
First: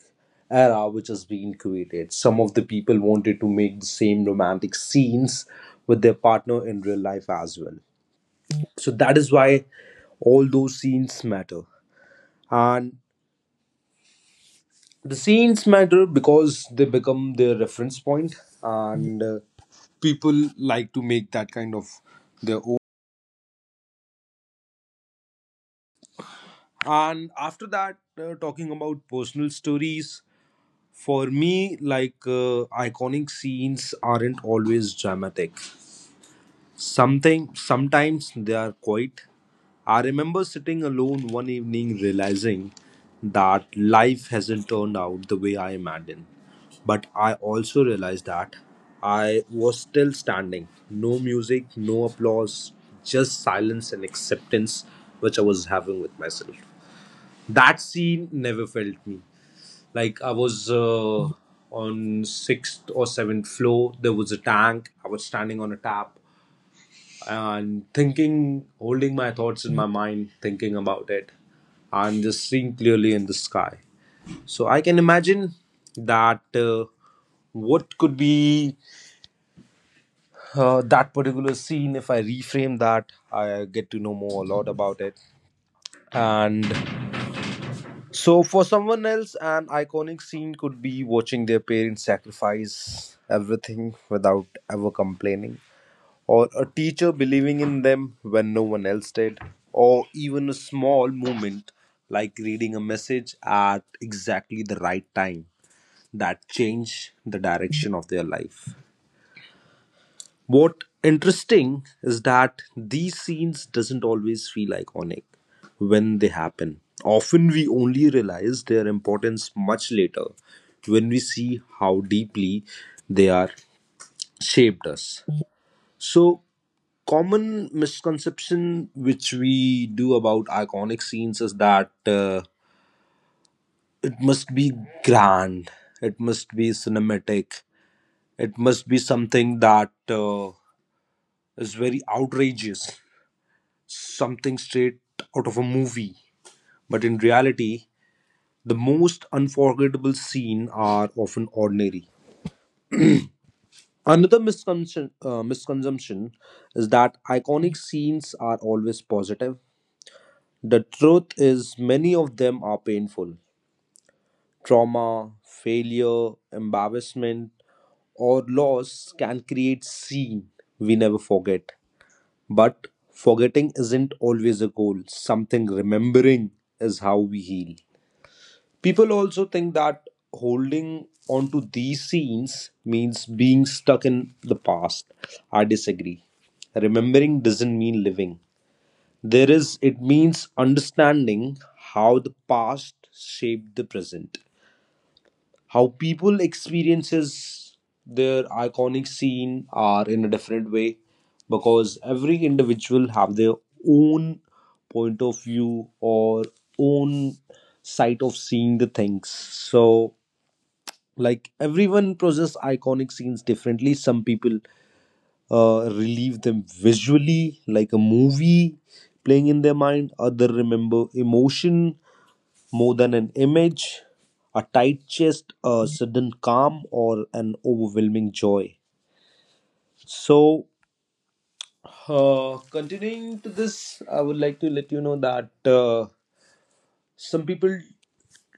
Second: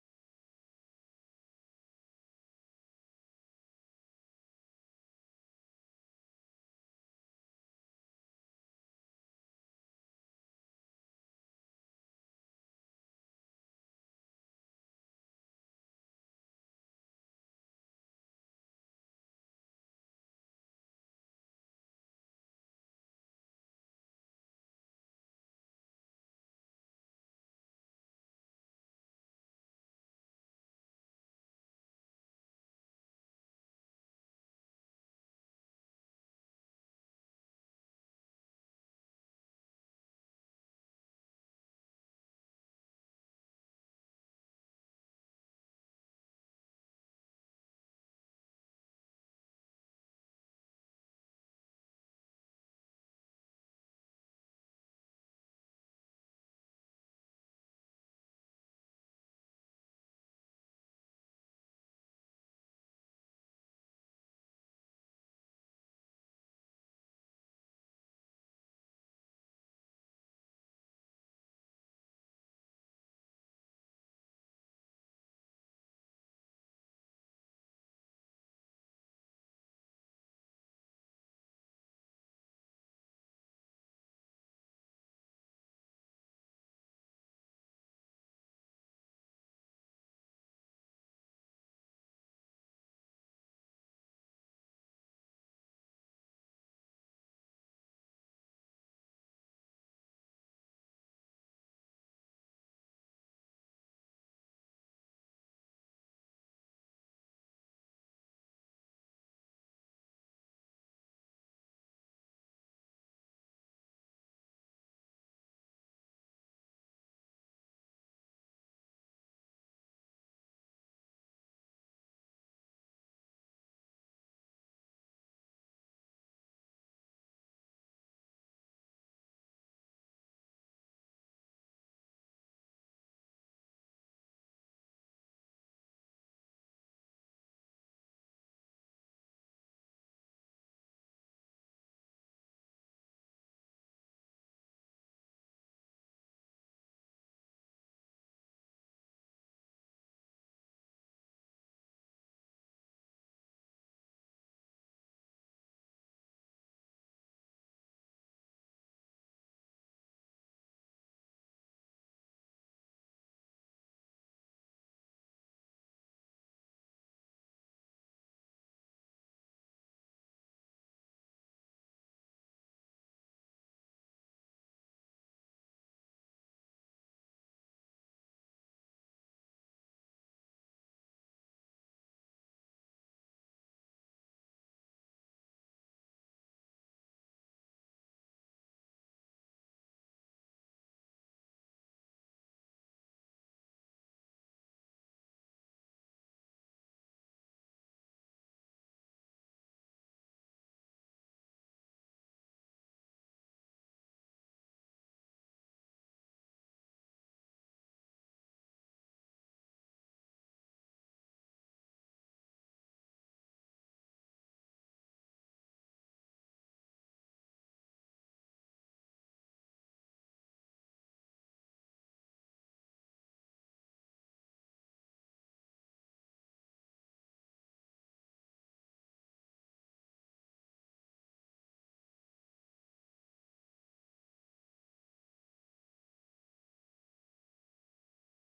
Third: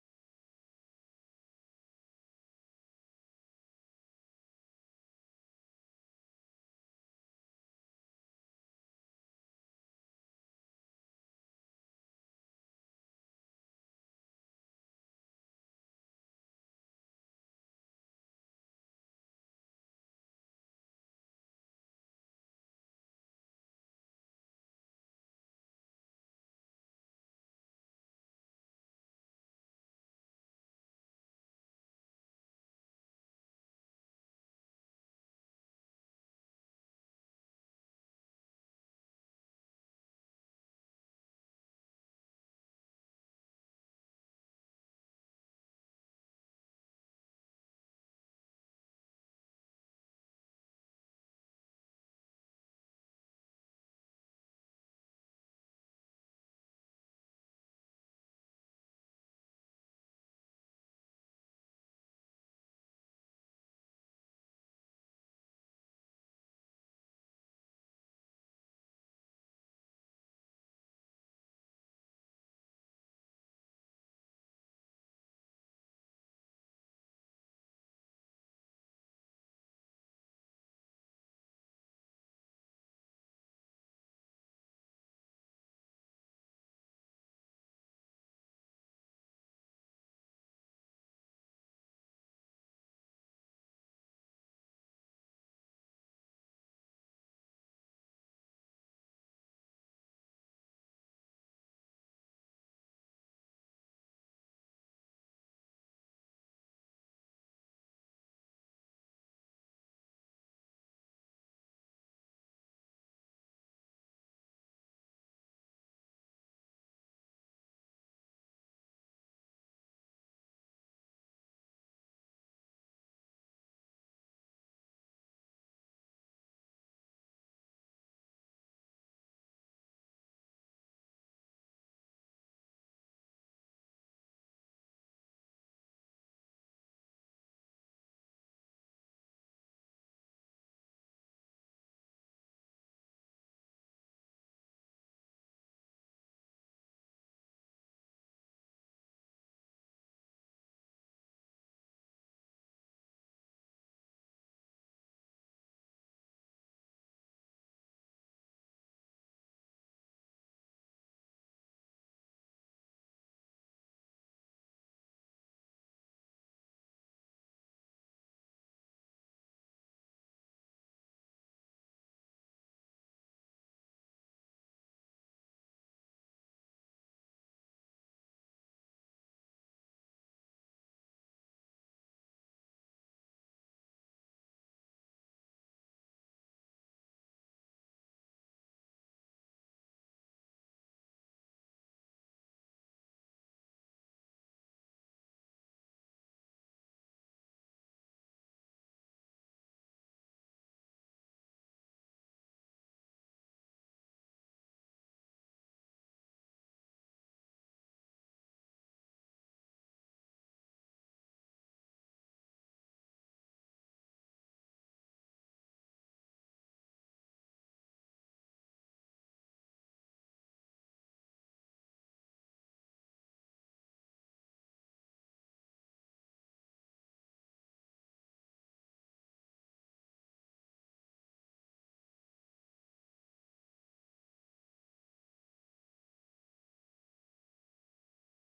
[SPEAKER 3] era which has been created. Some of the people wanted to make the same romantic scenes with their partner in real life as well, so that is why all those scenes matter. And the scenes matter because they become their reference point, and people like to make that kind of their own. And after that, talking about personal stories, for me, like iconic scenes aren't always dramatic. Something, sometimes they are quiet. I remember sitting alone one evening realizing that life hasn't turned out the way I imagined. But I also realized that I was still standing. No music, no applause, just silence and acceptance which I was having with myself. That scene never felt me. Like I was on 6th or 7th floor, there was a tank, I was standing on a tap and thinking, holding my thoughts in my mind, thinking about it, and just seeing clearly in the sky. So I can imagine that what could be that particular scene if I reframe that. I get to know more a lot about it. And so, for someone else, an iconic scene could be watching their parents sacrifice everything without ever complaining, or a teacher believing in them when no one else did, or even a small moment like reading a message at exactly the right time that change the direction of their life. What interesting is that these scenes doesn't always feel iconic when they happen. Often we only realize their importance much later when we see how deeply they are shaped us. So, common misconception which we do about iconic scenes is that it must be grand, it must be cinematic, it must be something that is very outrageous, something straight out of a movie, but in reality the most unforgettable scene are often ordinary. Another misconception, is that iconic scenes are always positive. The truth is, many of them are painful. Trauma, failure, embarrassment, or loss can create scene we never forget. But forgetting isn't always a goal. Something remembering is how we heal. People also think that holding on to these scenes means being stuck in the past. I disagree. Remembering doesn't mean living. There is, it means understanding how the past shaped the present, how people experiences their iconic scene are in a different way, because every individual have their own point of view or own sight of seeing the things. So, like everyone process iconic scenes differently, some people relieve them visually, like a movie playing in their mind. Other remember emotion more than an image, a tight chest, a sudden calm, or an overwhelming joy. So, Continuing to this, I would like to let you know that some people,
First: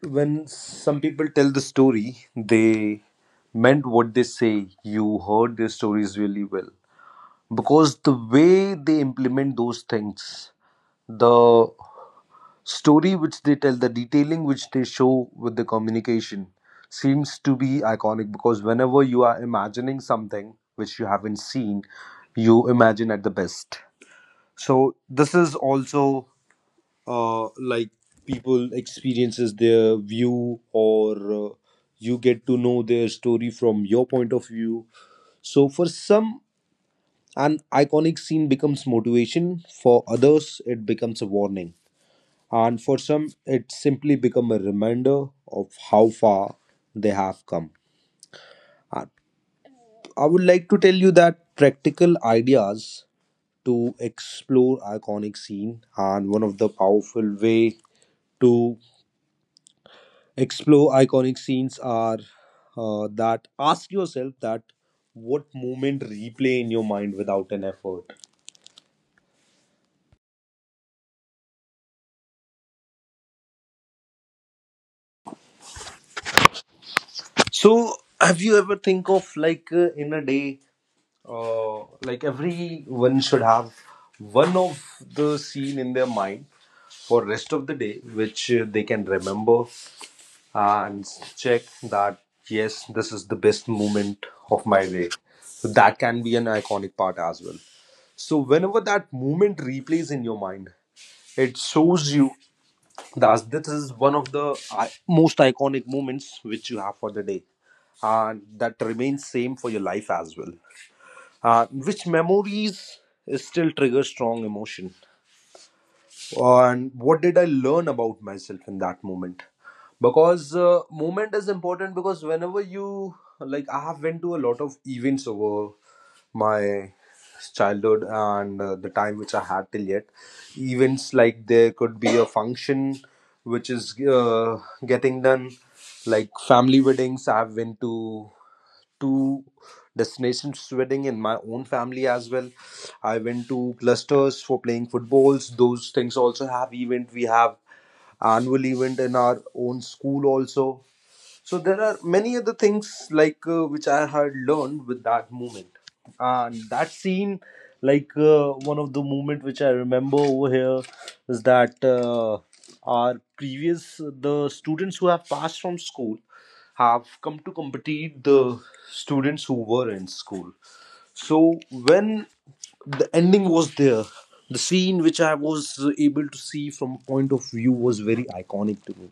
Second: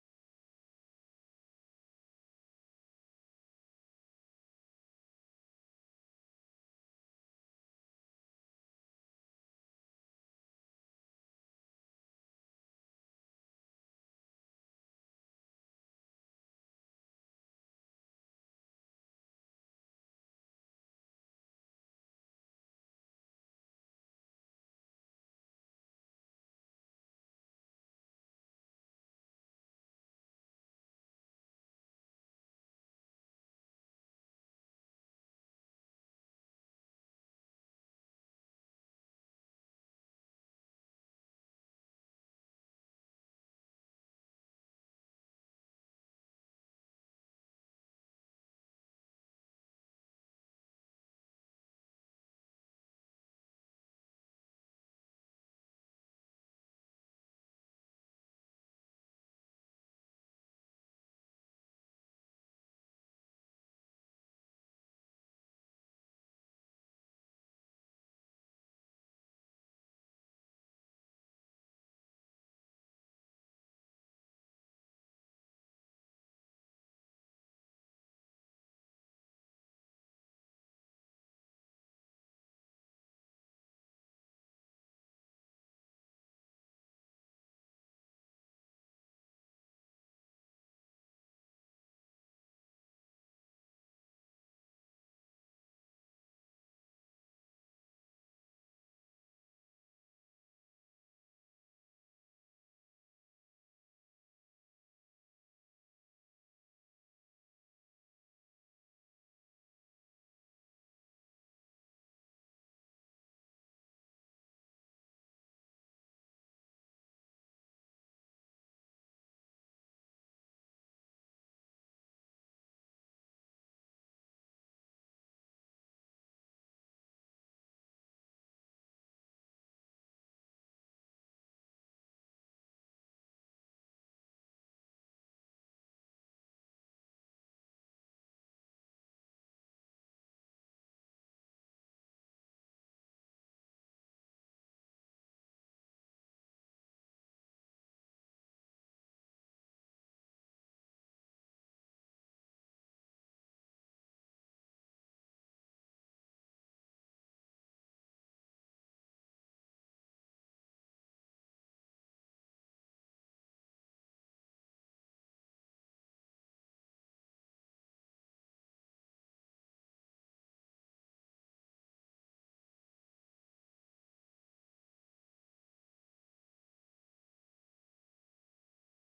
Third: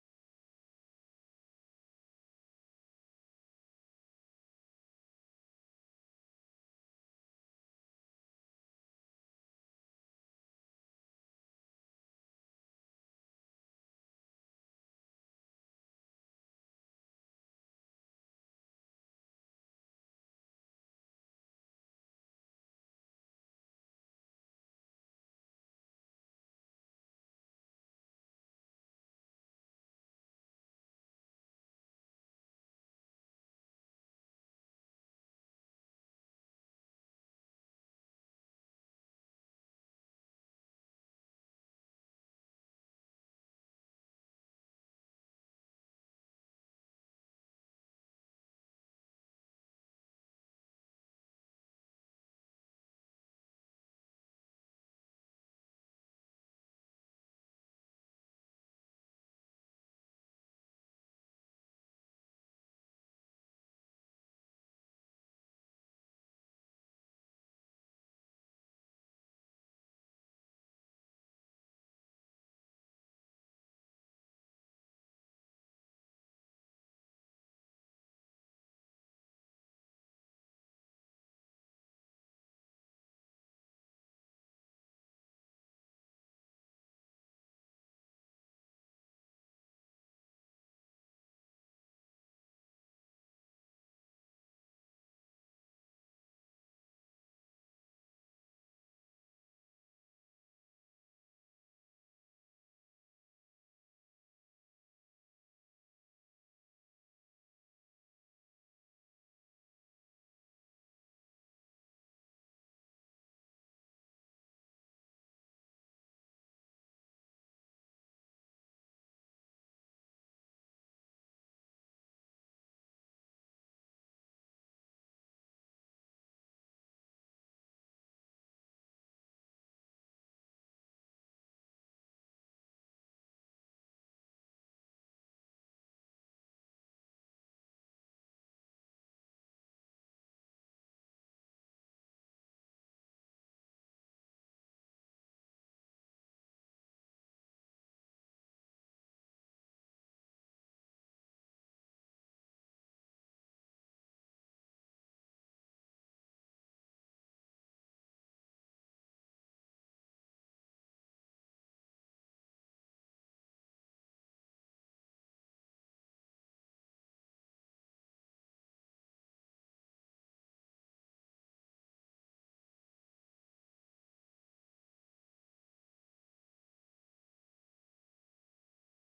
[SPEAKER 3] when some people tell the story, they meant what they say. You heard their stories really well, because the way they implement those things, the story which they tell, the detailing which they show with the communication seems to be iconic, because whenever you are imagining something which you haven't seen, you imagine at the best. So this is also, like people experiences their view, or you get to know their story from your point of view. So for some an iconic scene becomes motivation, for others, it becomes a warning, and for some, it simply becomes a reminder of how far they have come. I I would like to tell you that practical ideas to explore iconic scene, and one of the powerful way to explore iconic scenes are that ask yourself that what moment replay in your mind without an effort. So, have you ever think of like in a day, uh, like everyone should have one of the scene in their mind for rest of the day, which they can remember and check that yes, this is the best moment of my day. So that can be an iconic part as well. So whenever that moment replays in your mind, it shows you. Thus, this is one of the most iconic moments which you have for the day, and that remains same for your life as well. Which memories still trigger strong emotion? And what did I learn about myself in that moment? Because moment is important, because whenever you, like I have went to a lot of events over my childhood, and the time which I had till yet, events like there could be a function which is getting done, like family weddings. I've been to two destination wedding in my own family as well. I went to clusters for playing footballs, those things also have event. We have annual event in our own school also. So there are many other things like which I had learned with that movement, and that scene, like one of the moment which I remember over here is that our previous, the students who have passed from school have come to compete the students who were in school. So when the ending was there, the scene which I was able to see from point of view was very iconic to me,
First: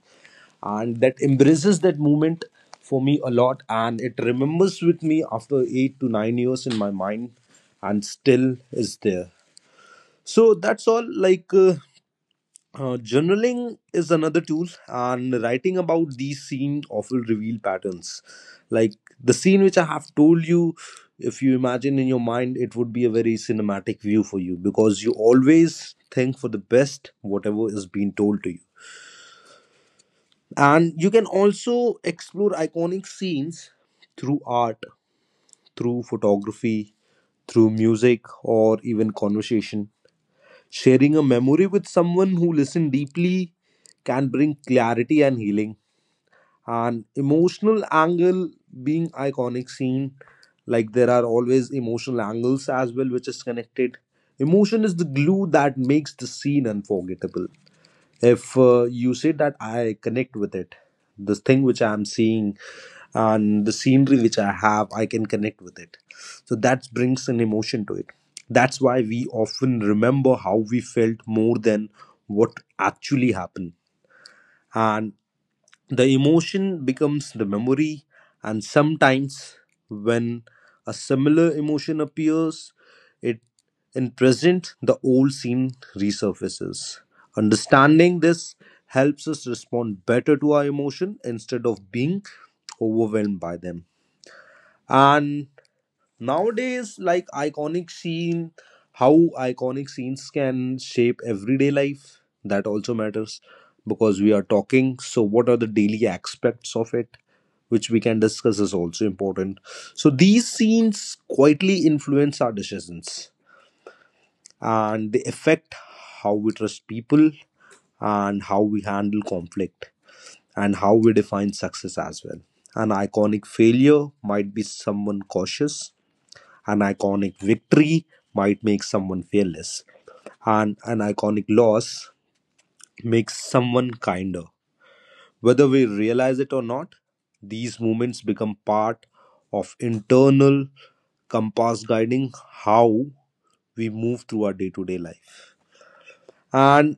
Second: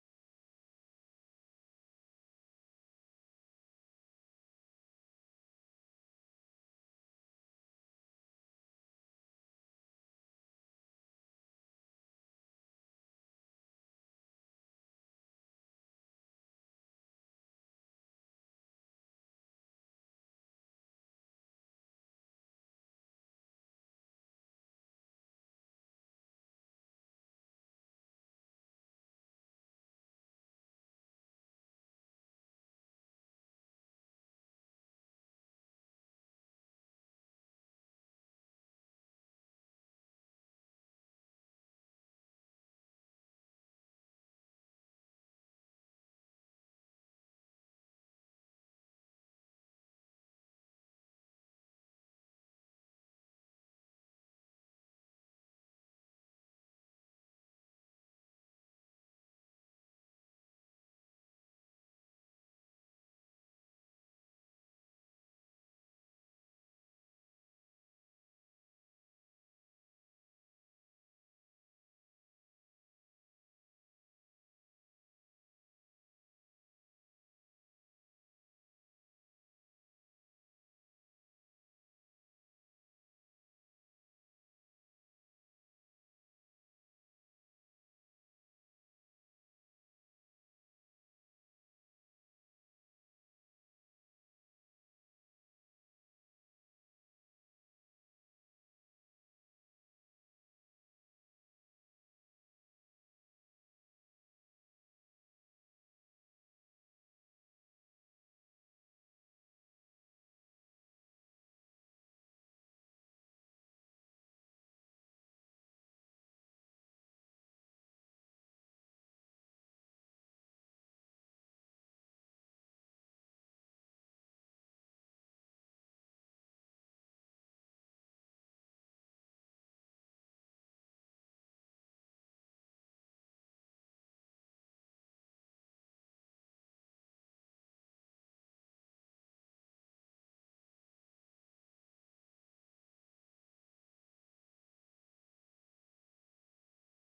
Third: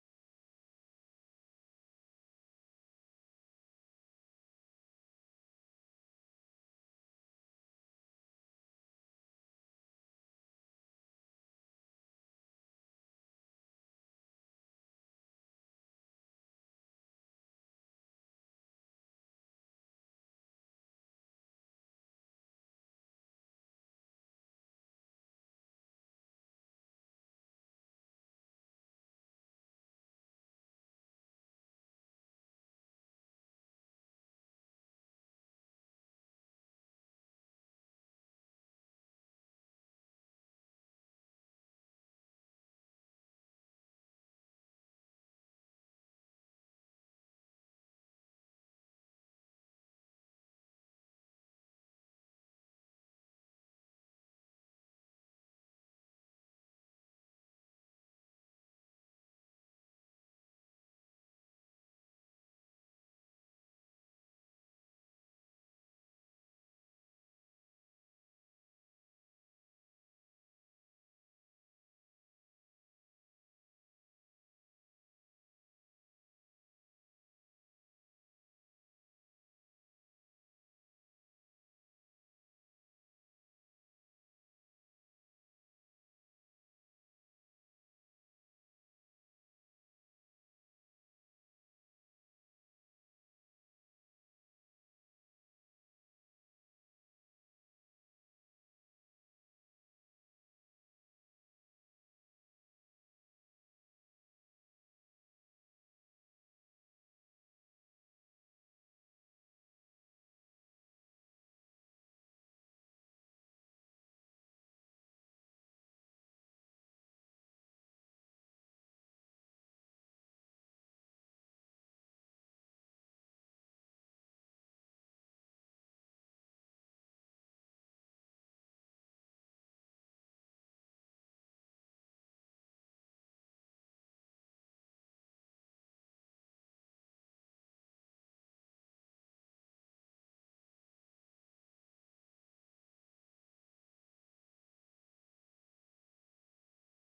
[SPEAKER 3] and that embraces that moment for me a lot, and it remembers with me after 8 to 9 years in my mind and still is there. So that's all, like journaling is another tool, and writing about these scenes often reveal patterns, like the scene which I have told you, if you imagine in your mind it would be a very cinematic view for you because you always think for the best whatever is being told to you. And you can also explore iconic scenes through art, through photography, through music, or even conversation. Sharing a memory with someone who listened deeply can bring clarity and healing. And emotional angle being iconic scene, like there are always emotional angles as well which is connected. Emotion is the glue that makes the scene unforgettable. If you say that I connect with it, the thing which I'm seeing and the scenery which I have, I can connect with it, so that brings an emotion to it. That's why we often remember how we felt more than what actually happened. And the emotion becomes the memory, and sometimes when a similar emotion appears, it in present the old scene resurfaces. Understanding this helps us respond better to our emotion instead of being overwhelmed by them. And nowadays, like iconic scene, how iconic scenes can shape everyday life, that also matters, because we are talking, so what are the daily aspects of it which we can discuss is also important. So these scenes quietly influence our decisions, and they affect how we trust people, and how we handle conflict, and how we define success as well. An iconic failure might be someone cautious, an iconic victory might make someone fearless, and an iconic loss makes someone kinder. Whether we realize it or not, these moments become part of internal compass guiding how we move through our day to day life. And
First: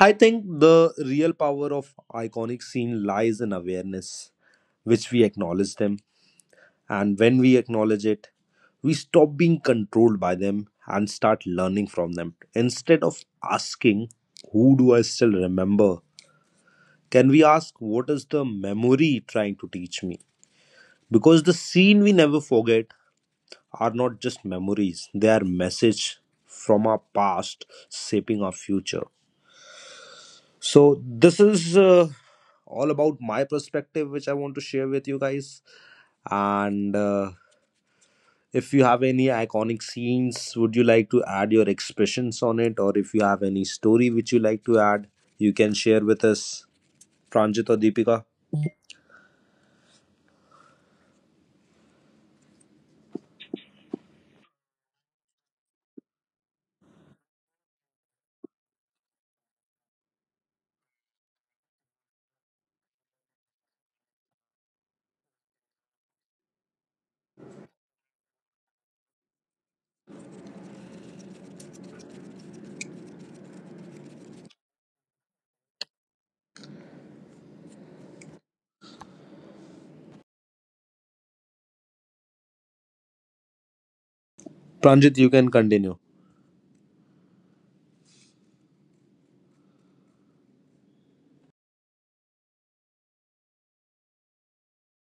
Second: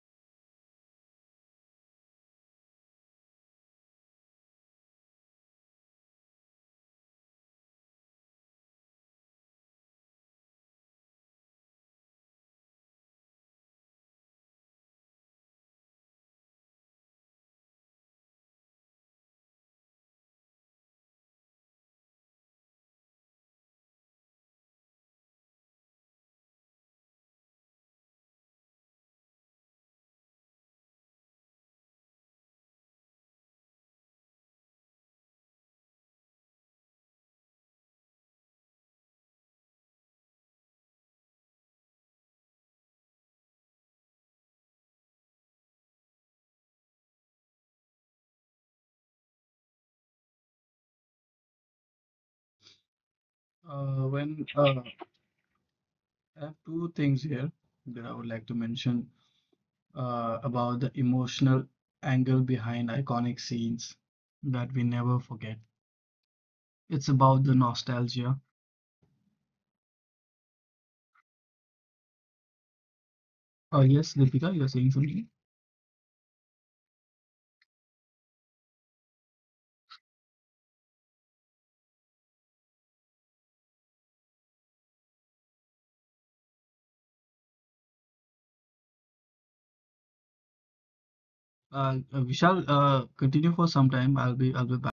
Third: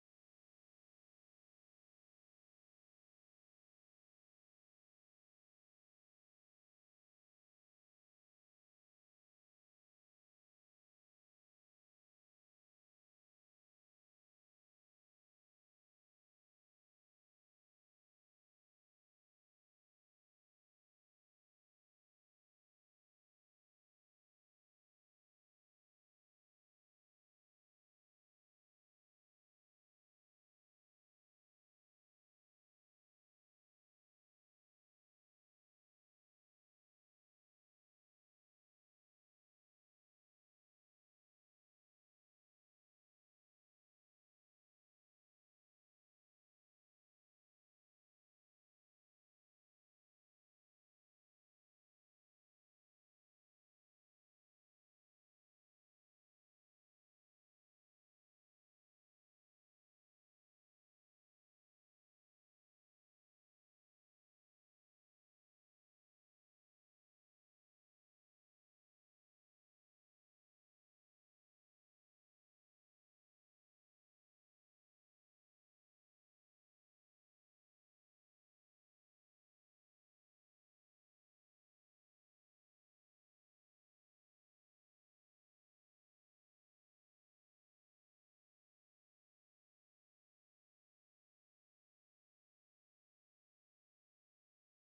[SPEAKER 3] I think the real power of iconic scene lies in awareness, which we acknowledge them. And when we acknowledge it, we stop being controlled by them and start learning from them. Instead of asking, who do I still remember, can we ask, what is the memory trying to teach me? Because the scene we never forget are not just memories, they are message from our past shaping our future. So, this is all about my perspective, which I want to share with you guys. And If you have any iconic scenes, would you like to add your expressions on it? Or if you have any story which you like to add, you can share with us, Pranjit or Deepika.
[SPEAKER 2] When I have two things here that I would like to mention about the emotional angle behind iconic scenes that we never forget. It's about the nostalgia. Oh yes, Deepika, you're saying something.
[SPEAKER 3] Pranjit, you can continue.
[SPEAKER 2] Vishal, continue for some time. I'll be back.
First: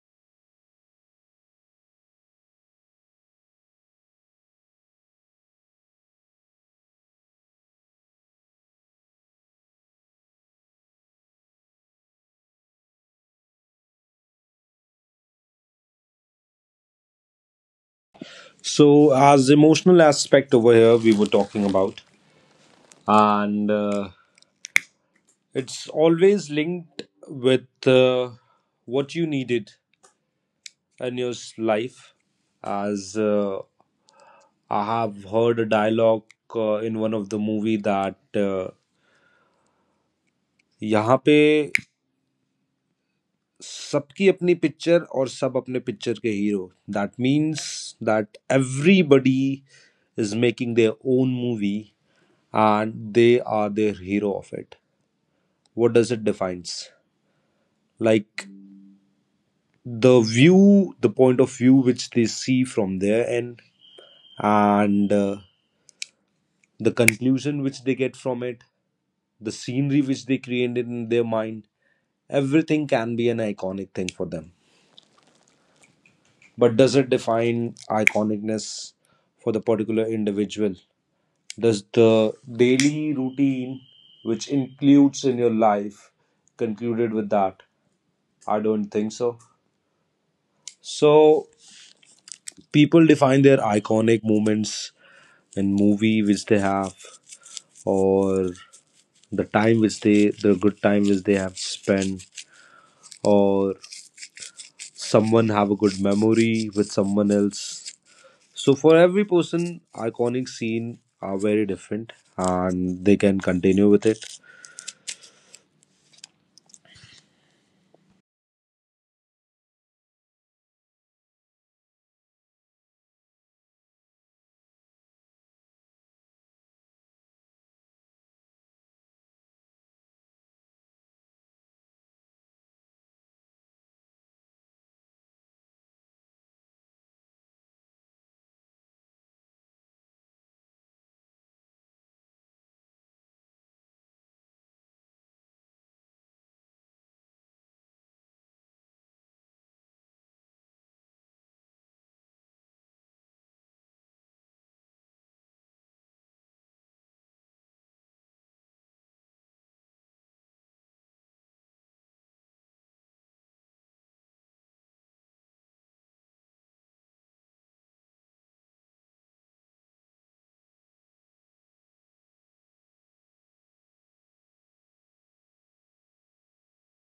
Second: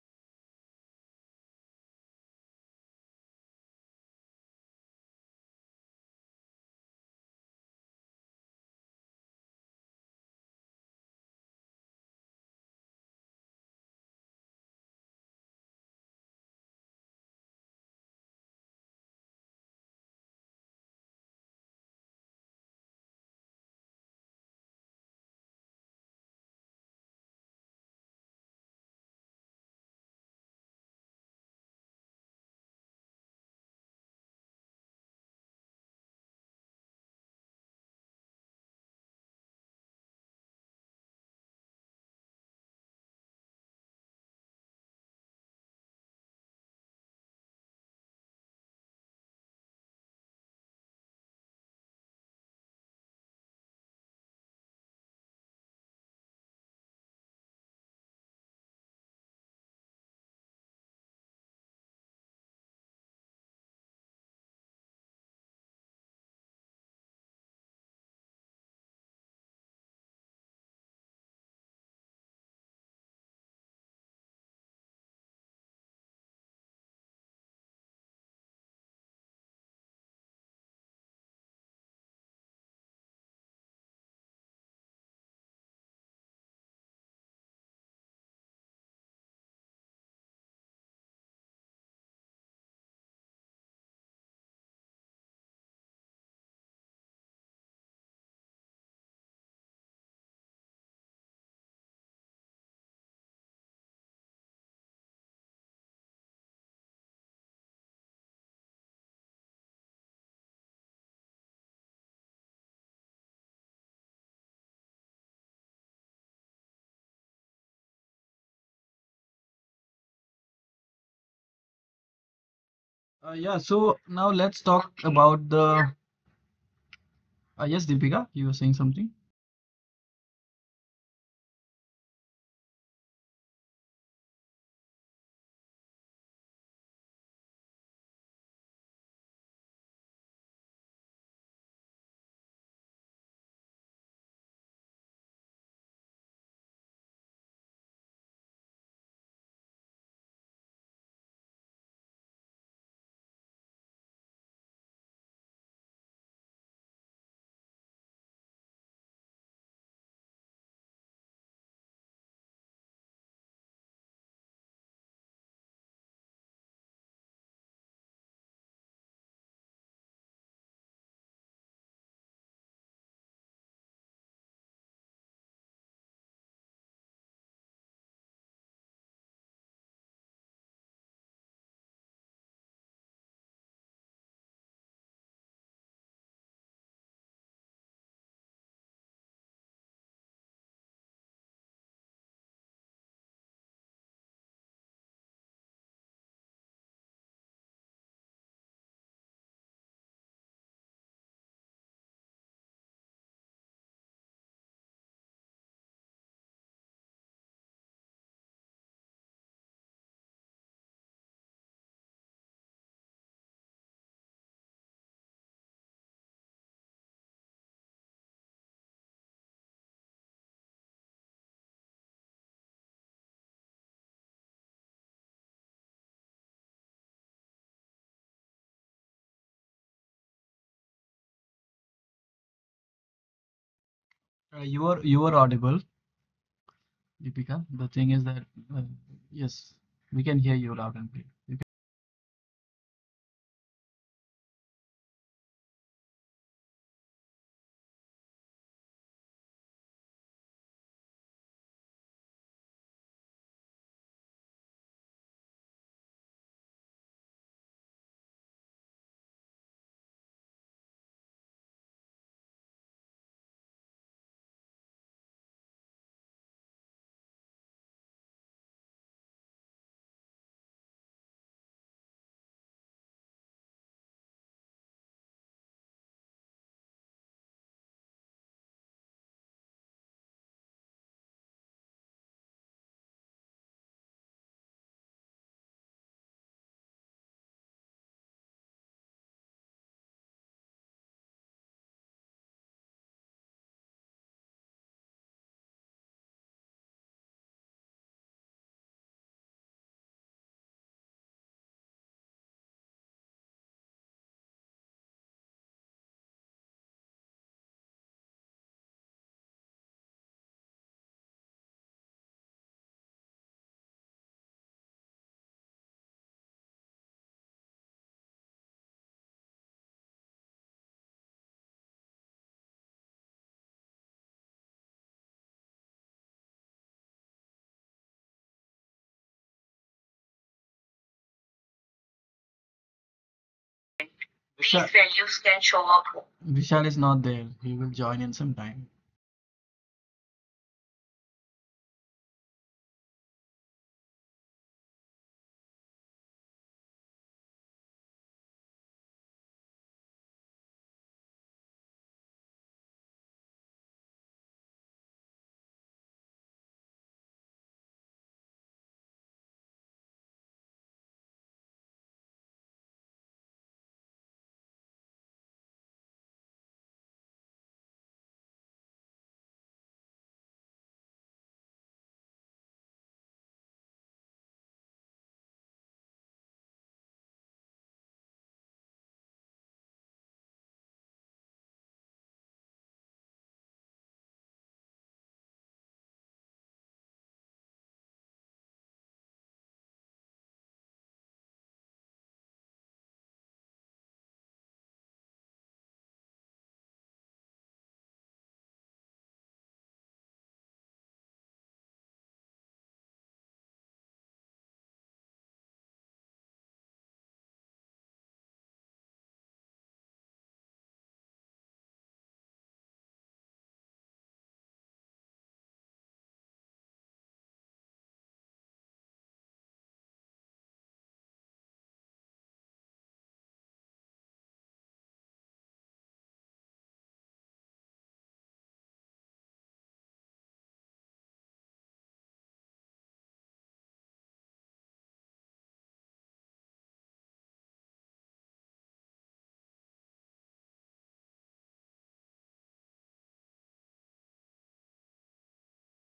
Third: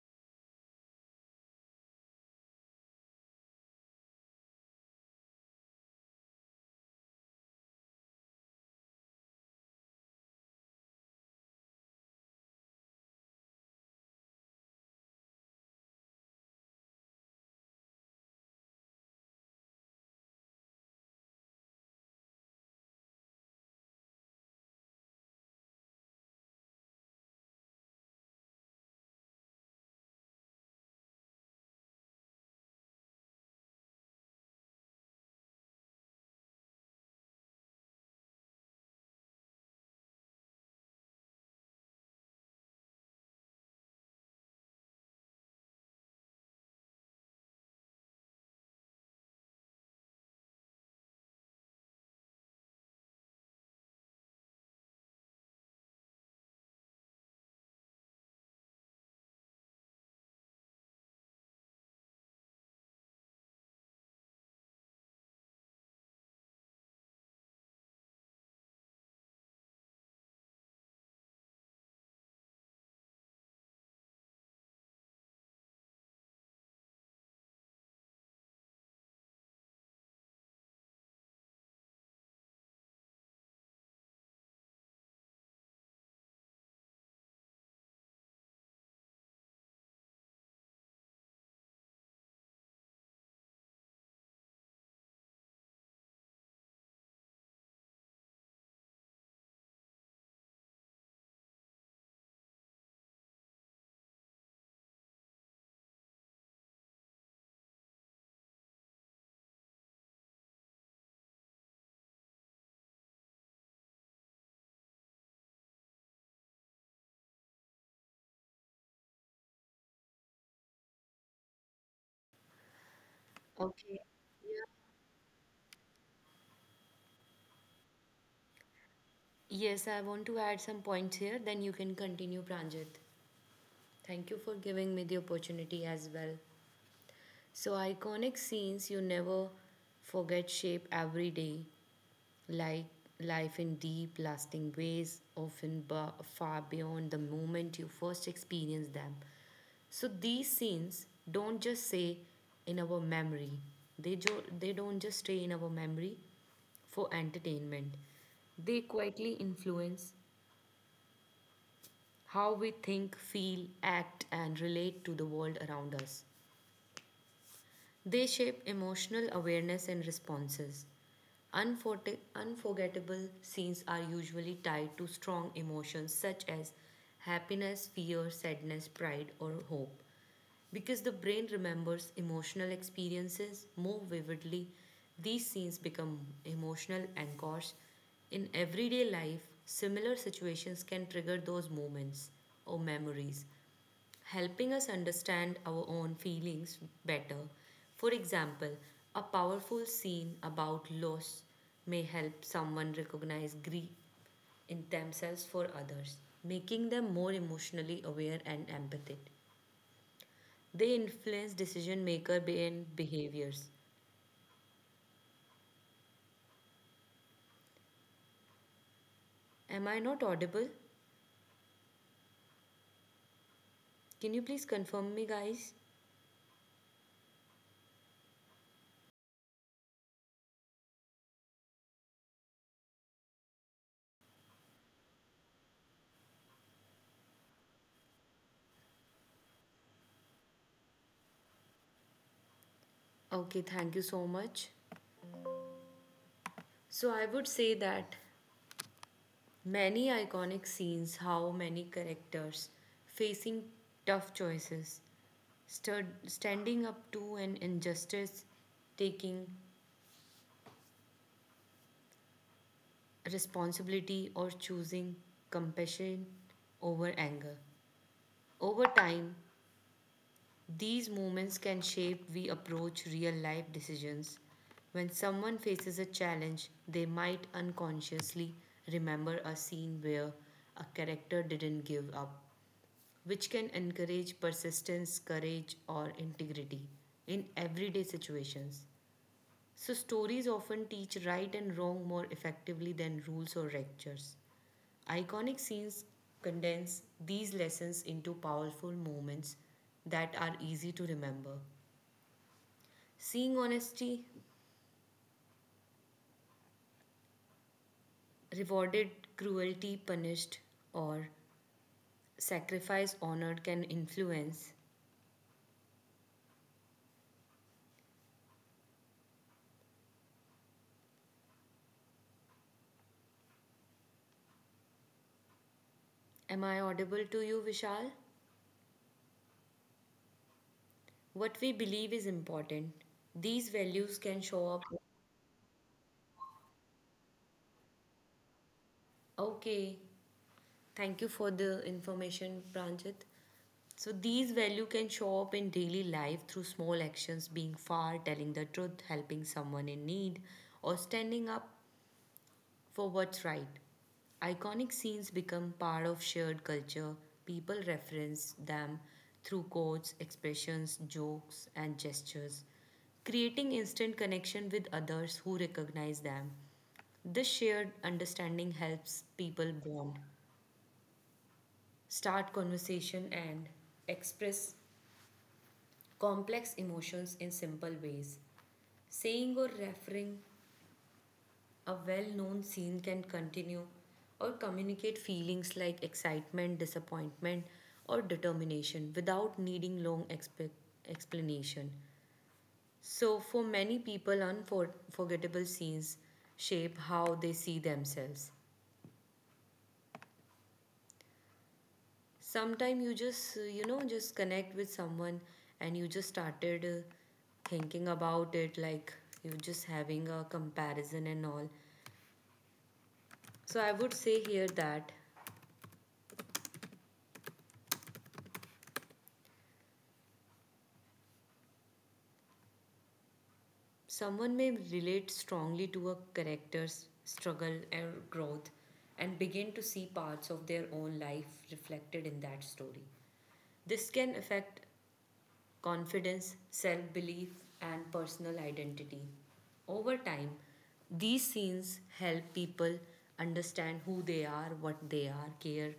[SPEAKER 3] So, as emotional aspect over here, we were talking about, and it's always linked with what you needed in your life. As I have heard a dialogue in one of the movie that यहाँ पे सबकी अपनी picture और सब अपने picture के hero that means that everybody is making their own movie and they are their hero of it. What does it defines, like the view, the point of view which they see from their end, and the conclusion which they get from it, the scenery which they created in their mind, everything can be an iconic thing for them. But does it define iconicness for the particular individual? Does the daily routine which includes in your life concluded with that? I don't think so. So people define their iconic moments in movie which they have, or the time which they, the good time which they have spent, or someone have a good memory with someone else. So for every person, iconic scene are very different, and they can continue with it.
[SPEAKER 2] Yeah. So
[SPEAKER 1] Okay.
[SPEAKER 2] now let's talk about the. Yes, Deepika, you were saying something.
[SPEAKER 1] Yes, I want to add some points here, then you can continue, Pranjit. Thank you for giving me the opportunity as well. So, iconic scenes you never forget shape every day like life in deep, lasting ways, often far beyond the moment you first experience them. So these scenes don't just stay in our memory. They don't just stay in our memory for entertainment. They quietly influence how we think, feel, act, and relate to the world around us. They shape emotional awareness and responses. Unforgettable scenes are usually tied to strong emotions such as happiness, fear, sadness, pride, or hope. Because the brain remembers emotional experiences more vividly, these scenes become emotional anchors. In everyday life, similar situations can trigger those moments or memories, helping us understand our own feelings better. For example, a powerful scene about loss may help someone recognize grief in themselves for others, making them more emotionally aware and empathetic. They influence decision maker and behaviors. Am I not audible? Can you please confirm me, guys?
[SPEAKER 2] You are you are audible, Deepika. The thing is that uh, yes, we can hear you loud and clear. You can-
[SPEAKER 1] Okay, thank you so much. So, I would say that many iconic scenes, how many characters facing tough choices, standing up to an injustice, taking responsibility, or choosing compassion over anger. Over time, these moments can shape we approach real life decisions. When someone faces a challenge, they might unconsciously remember a scene where a character didn't give up, which can encourage persistence, courage, or integrity in everyday situations. So, stories often teach right and wrong more effectively than rules or lectures. Iconic scenes condense these lessons into powerful moments that are easy to remember. Seeing honesty rewarded, cruelty punished, or sacrifice honored can influence. Am I audible to you, Vishal? What we believe is important. These values can
[SPEAKER 2] These
[SPEAKER 1] show up.
[SPEAKER 2] Vishal, values can show up. Vishal is not there. He will join in some time.
[SPEAKER 1] Okay, thank you for the information, Pranjit. So these value can show up in daily life through small actions, being far, telling the truth, helping someone in need, or standing up for what's right. Iconic scenes become part of shared culture. People reference them through quotes, expressions, jokes, and gestures, creating instant connection with others who recognize them. This shared understanding helps people bond, start conversation, and express complex emotions in simple ways. Saying or referring a well known scene can continue or communicate feelings like excitement, disappointment, or determination without needing long explanation. So, for many people, unforgettable scenes shape how they see themselves. Sometimes you just, you know, just connect with someone and you just started thinking about it like you're just having a comparison and all. So, I would say here that someone may relate strongly to a character's struggle or growth and begin to see parts of their own life reflected in that story. This can affect confidence, self belief, and personal identity. Over time, these scenes help people understand who they are, what they are, care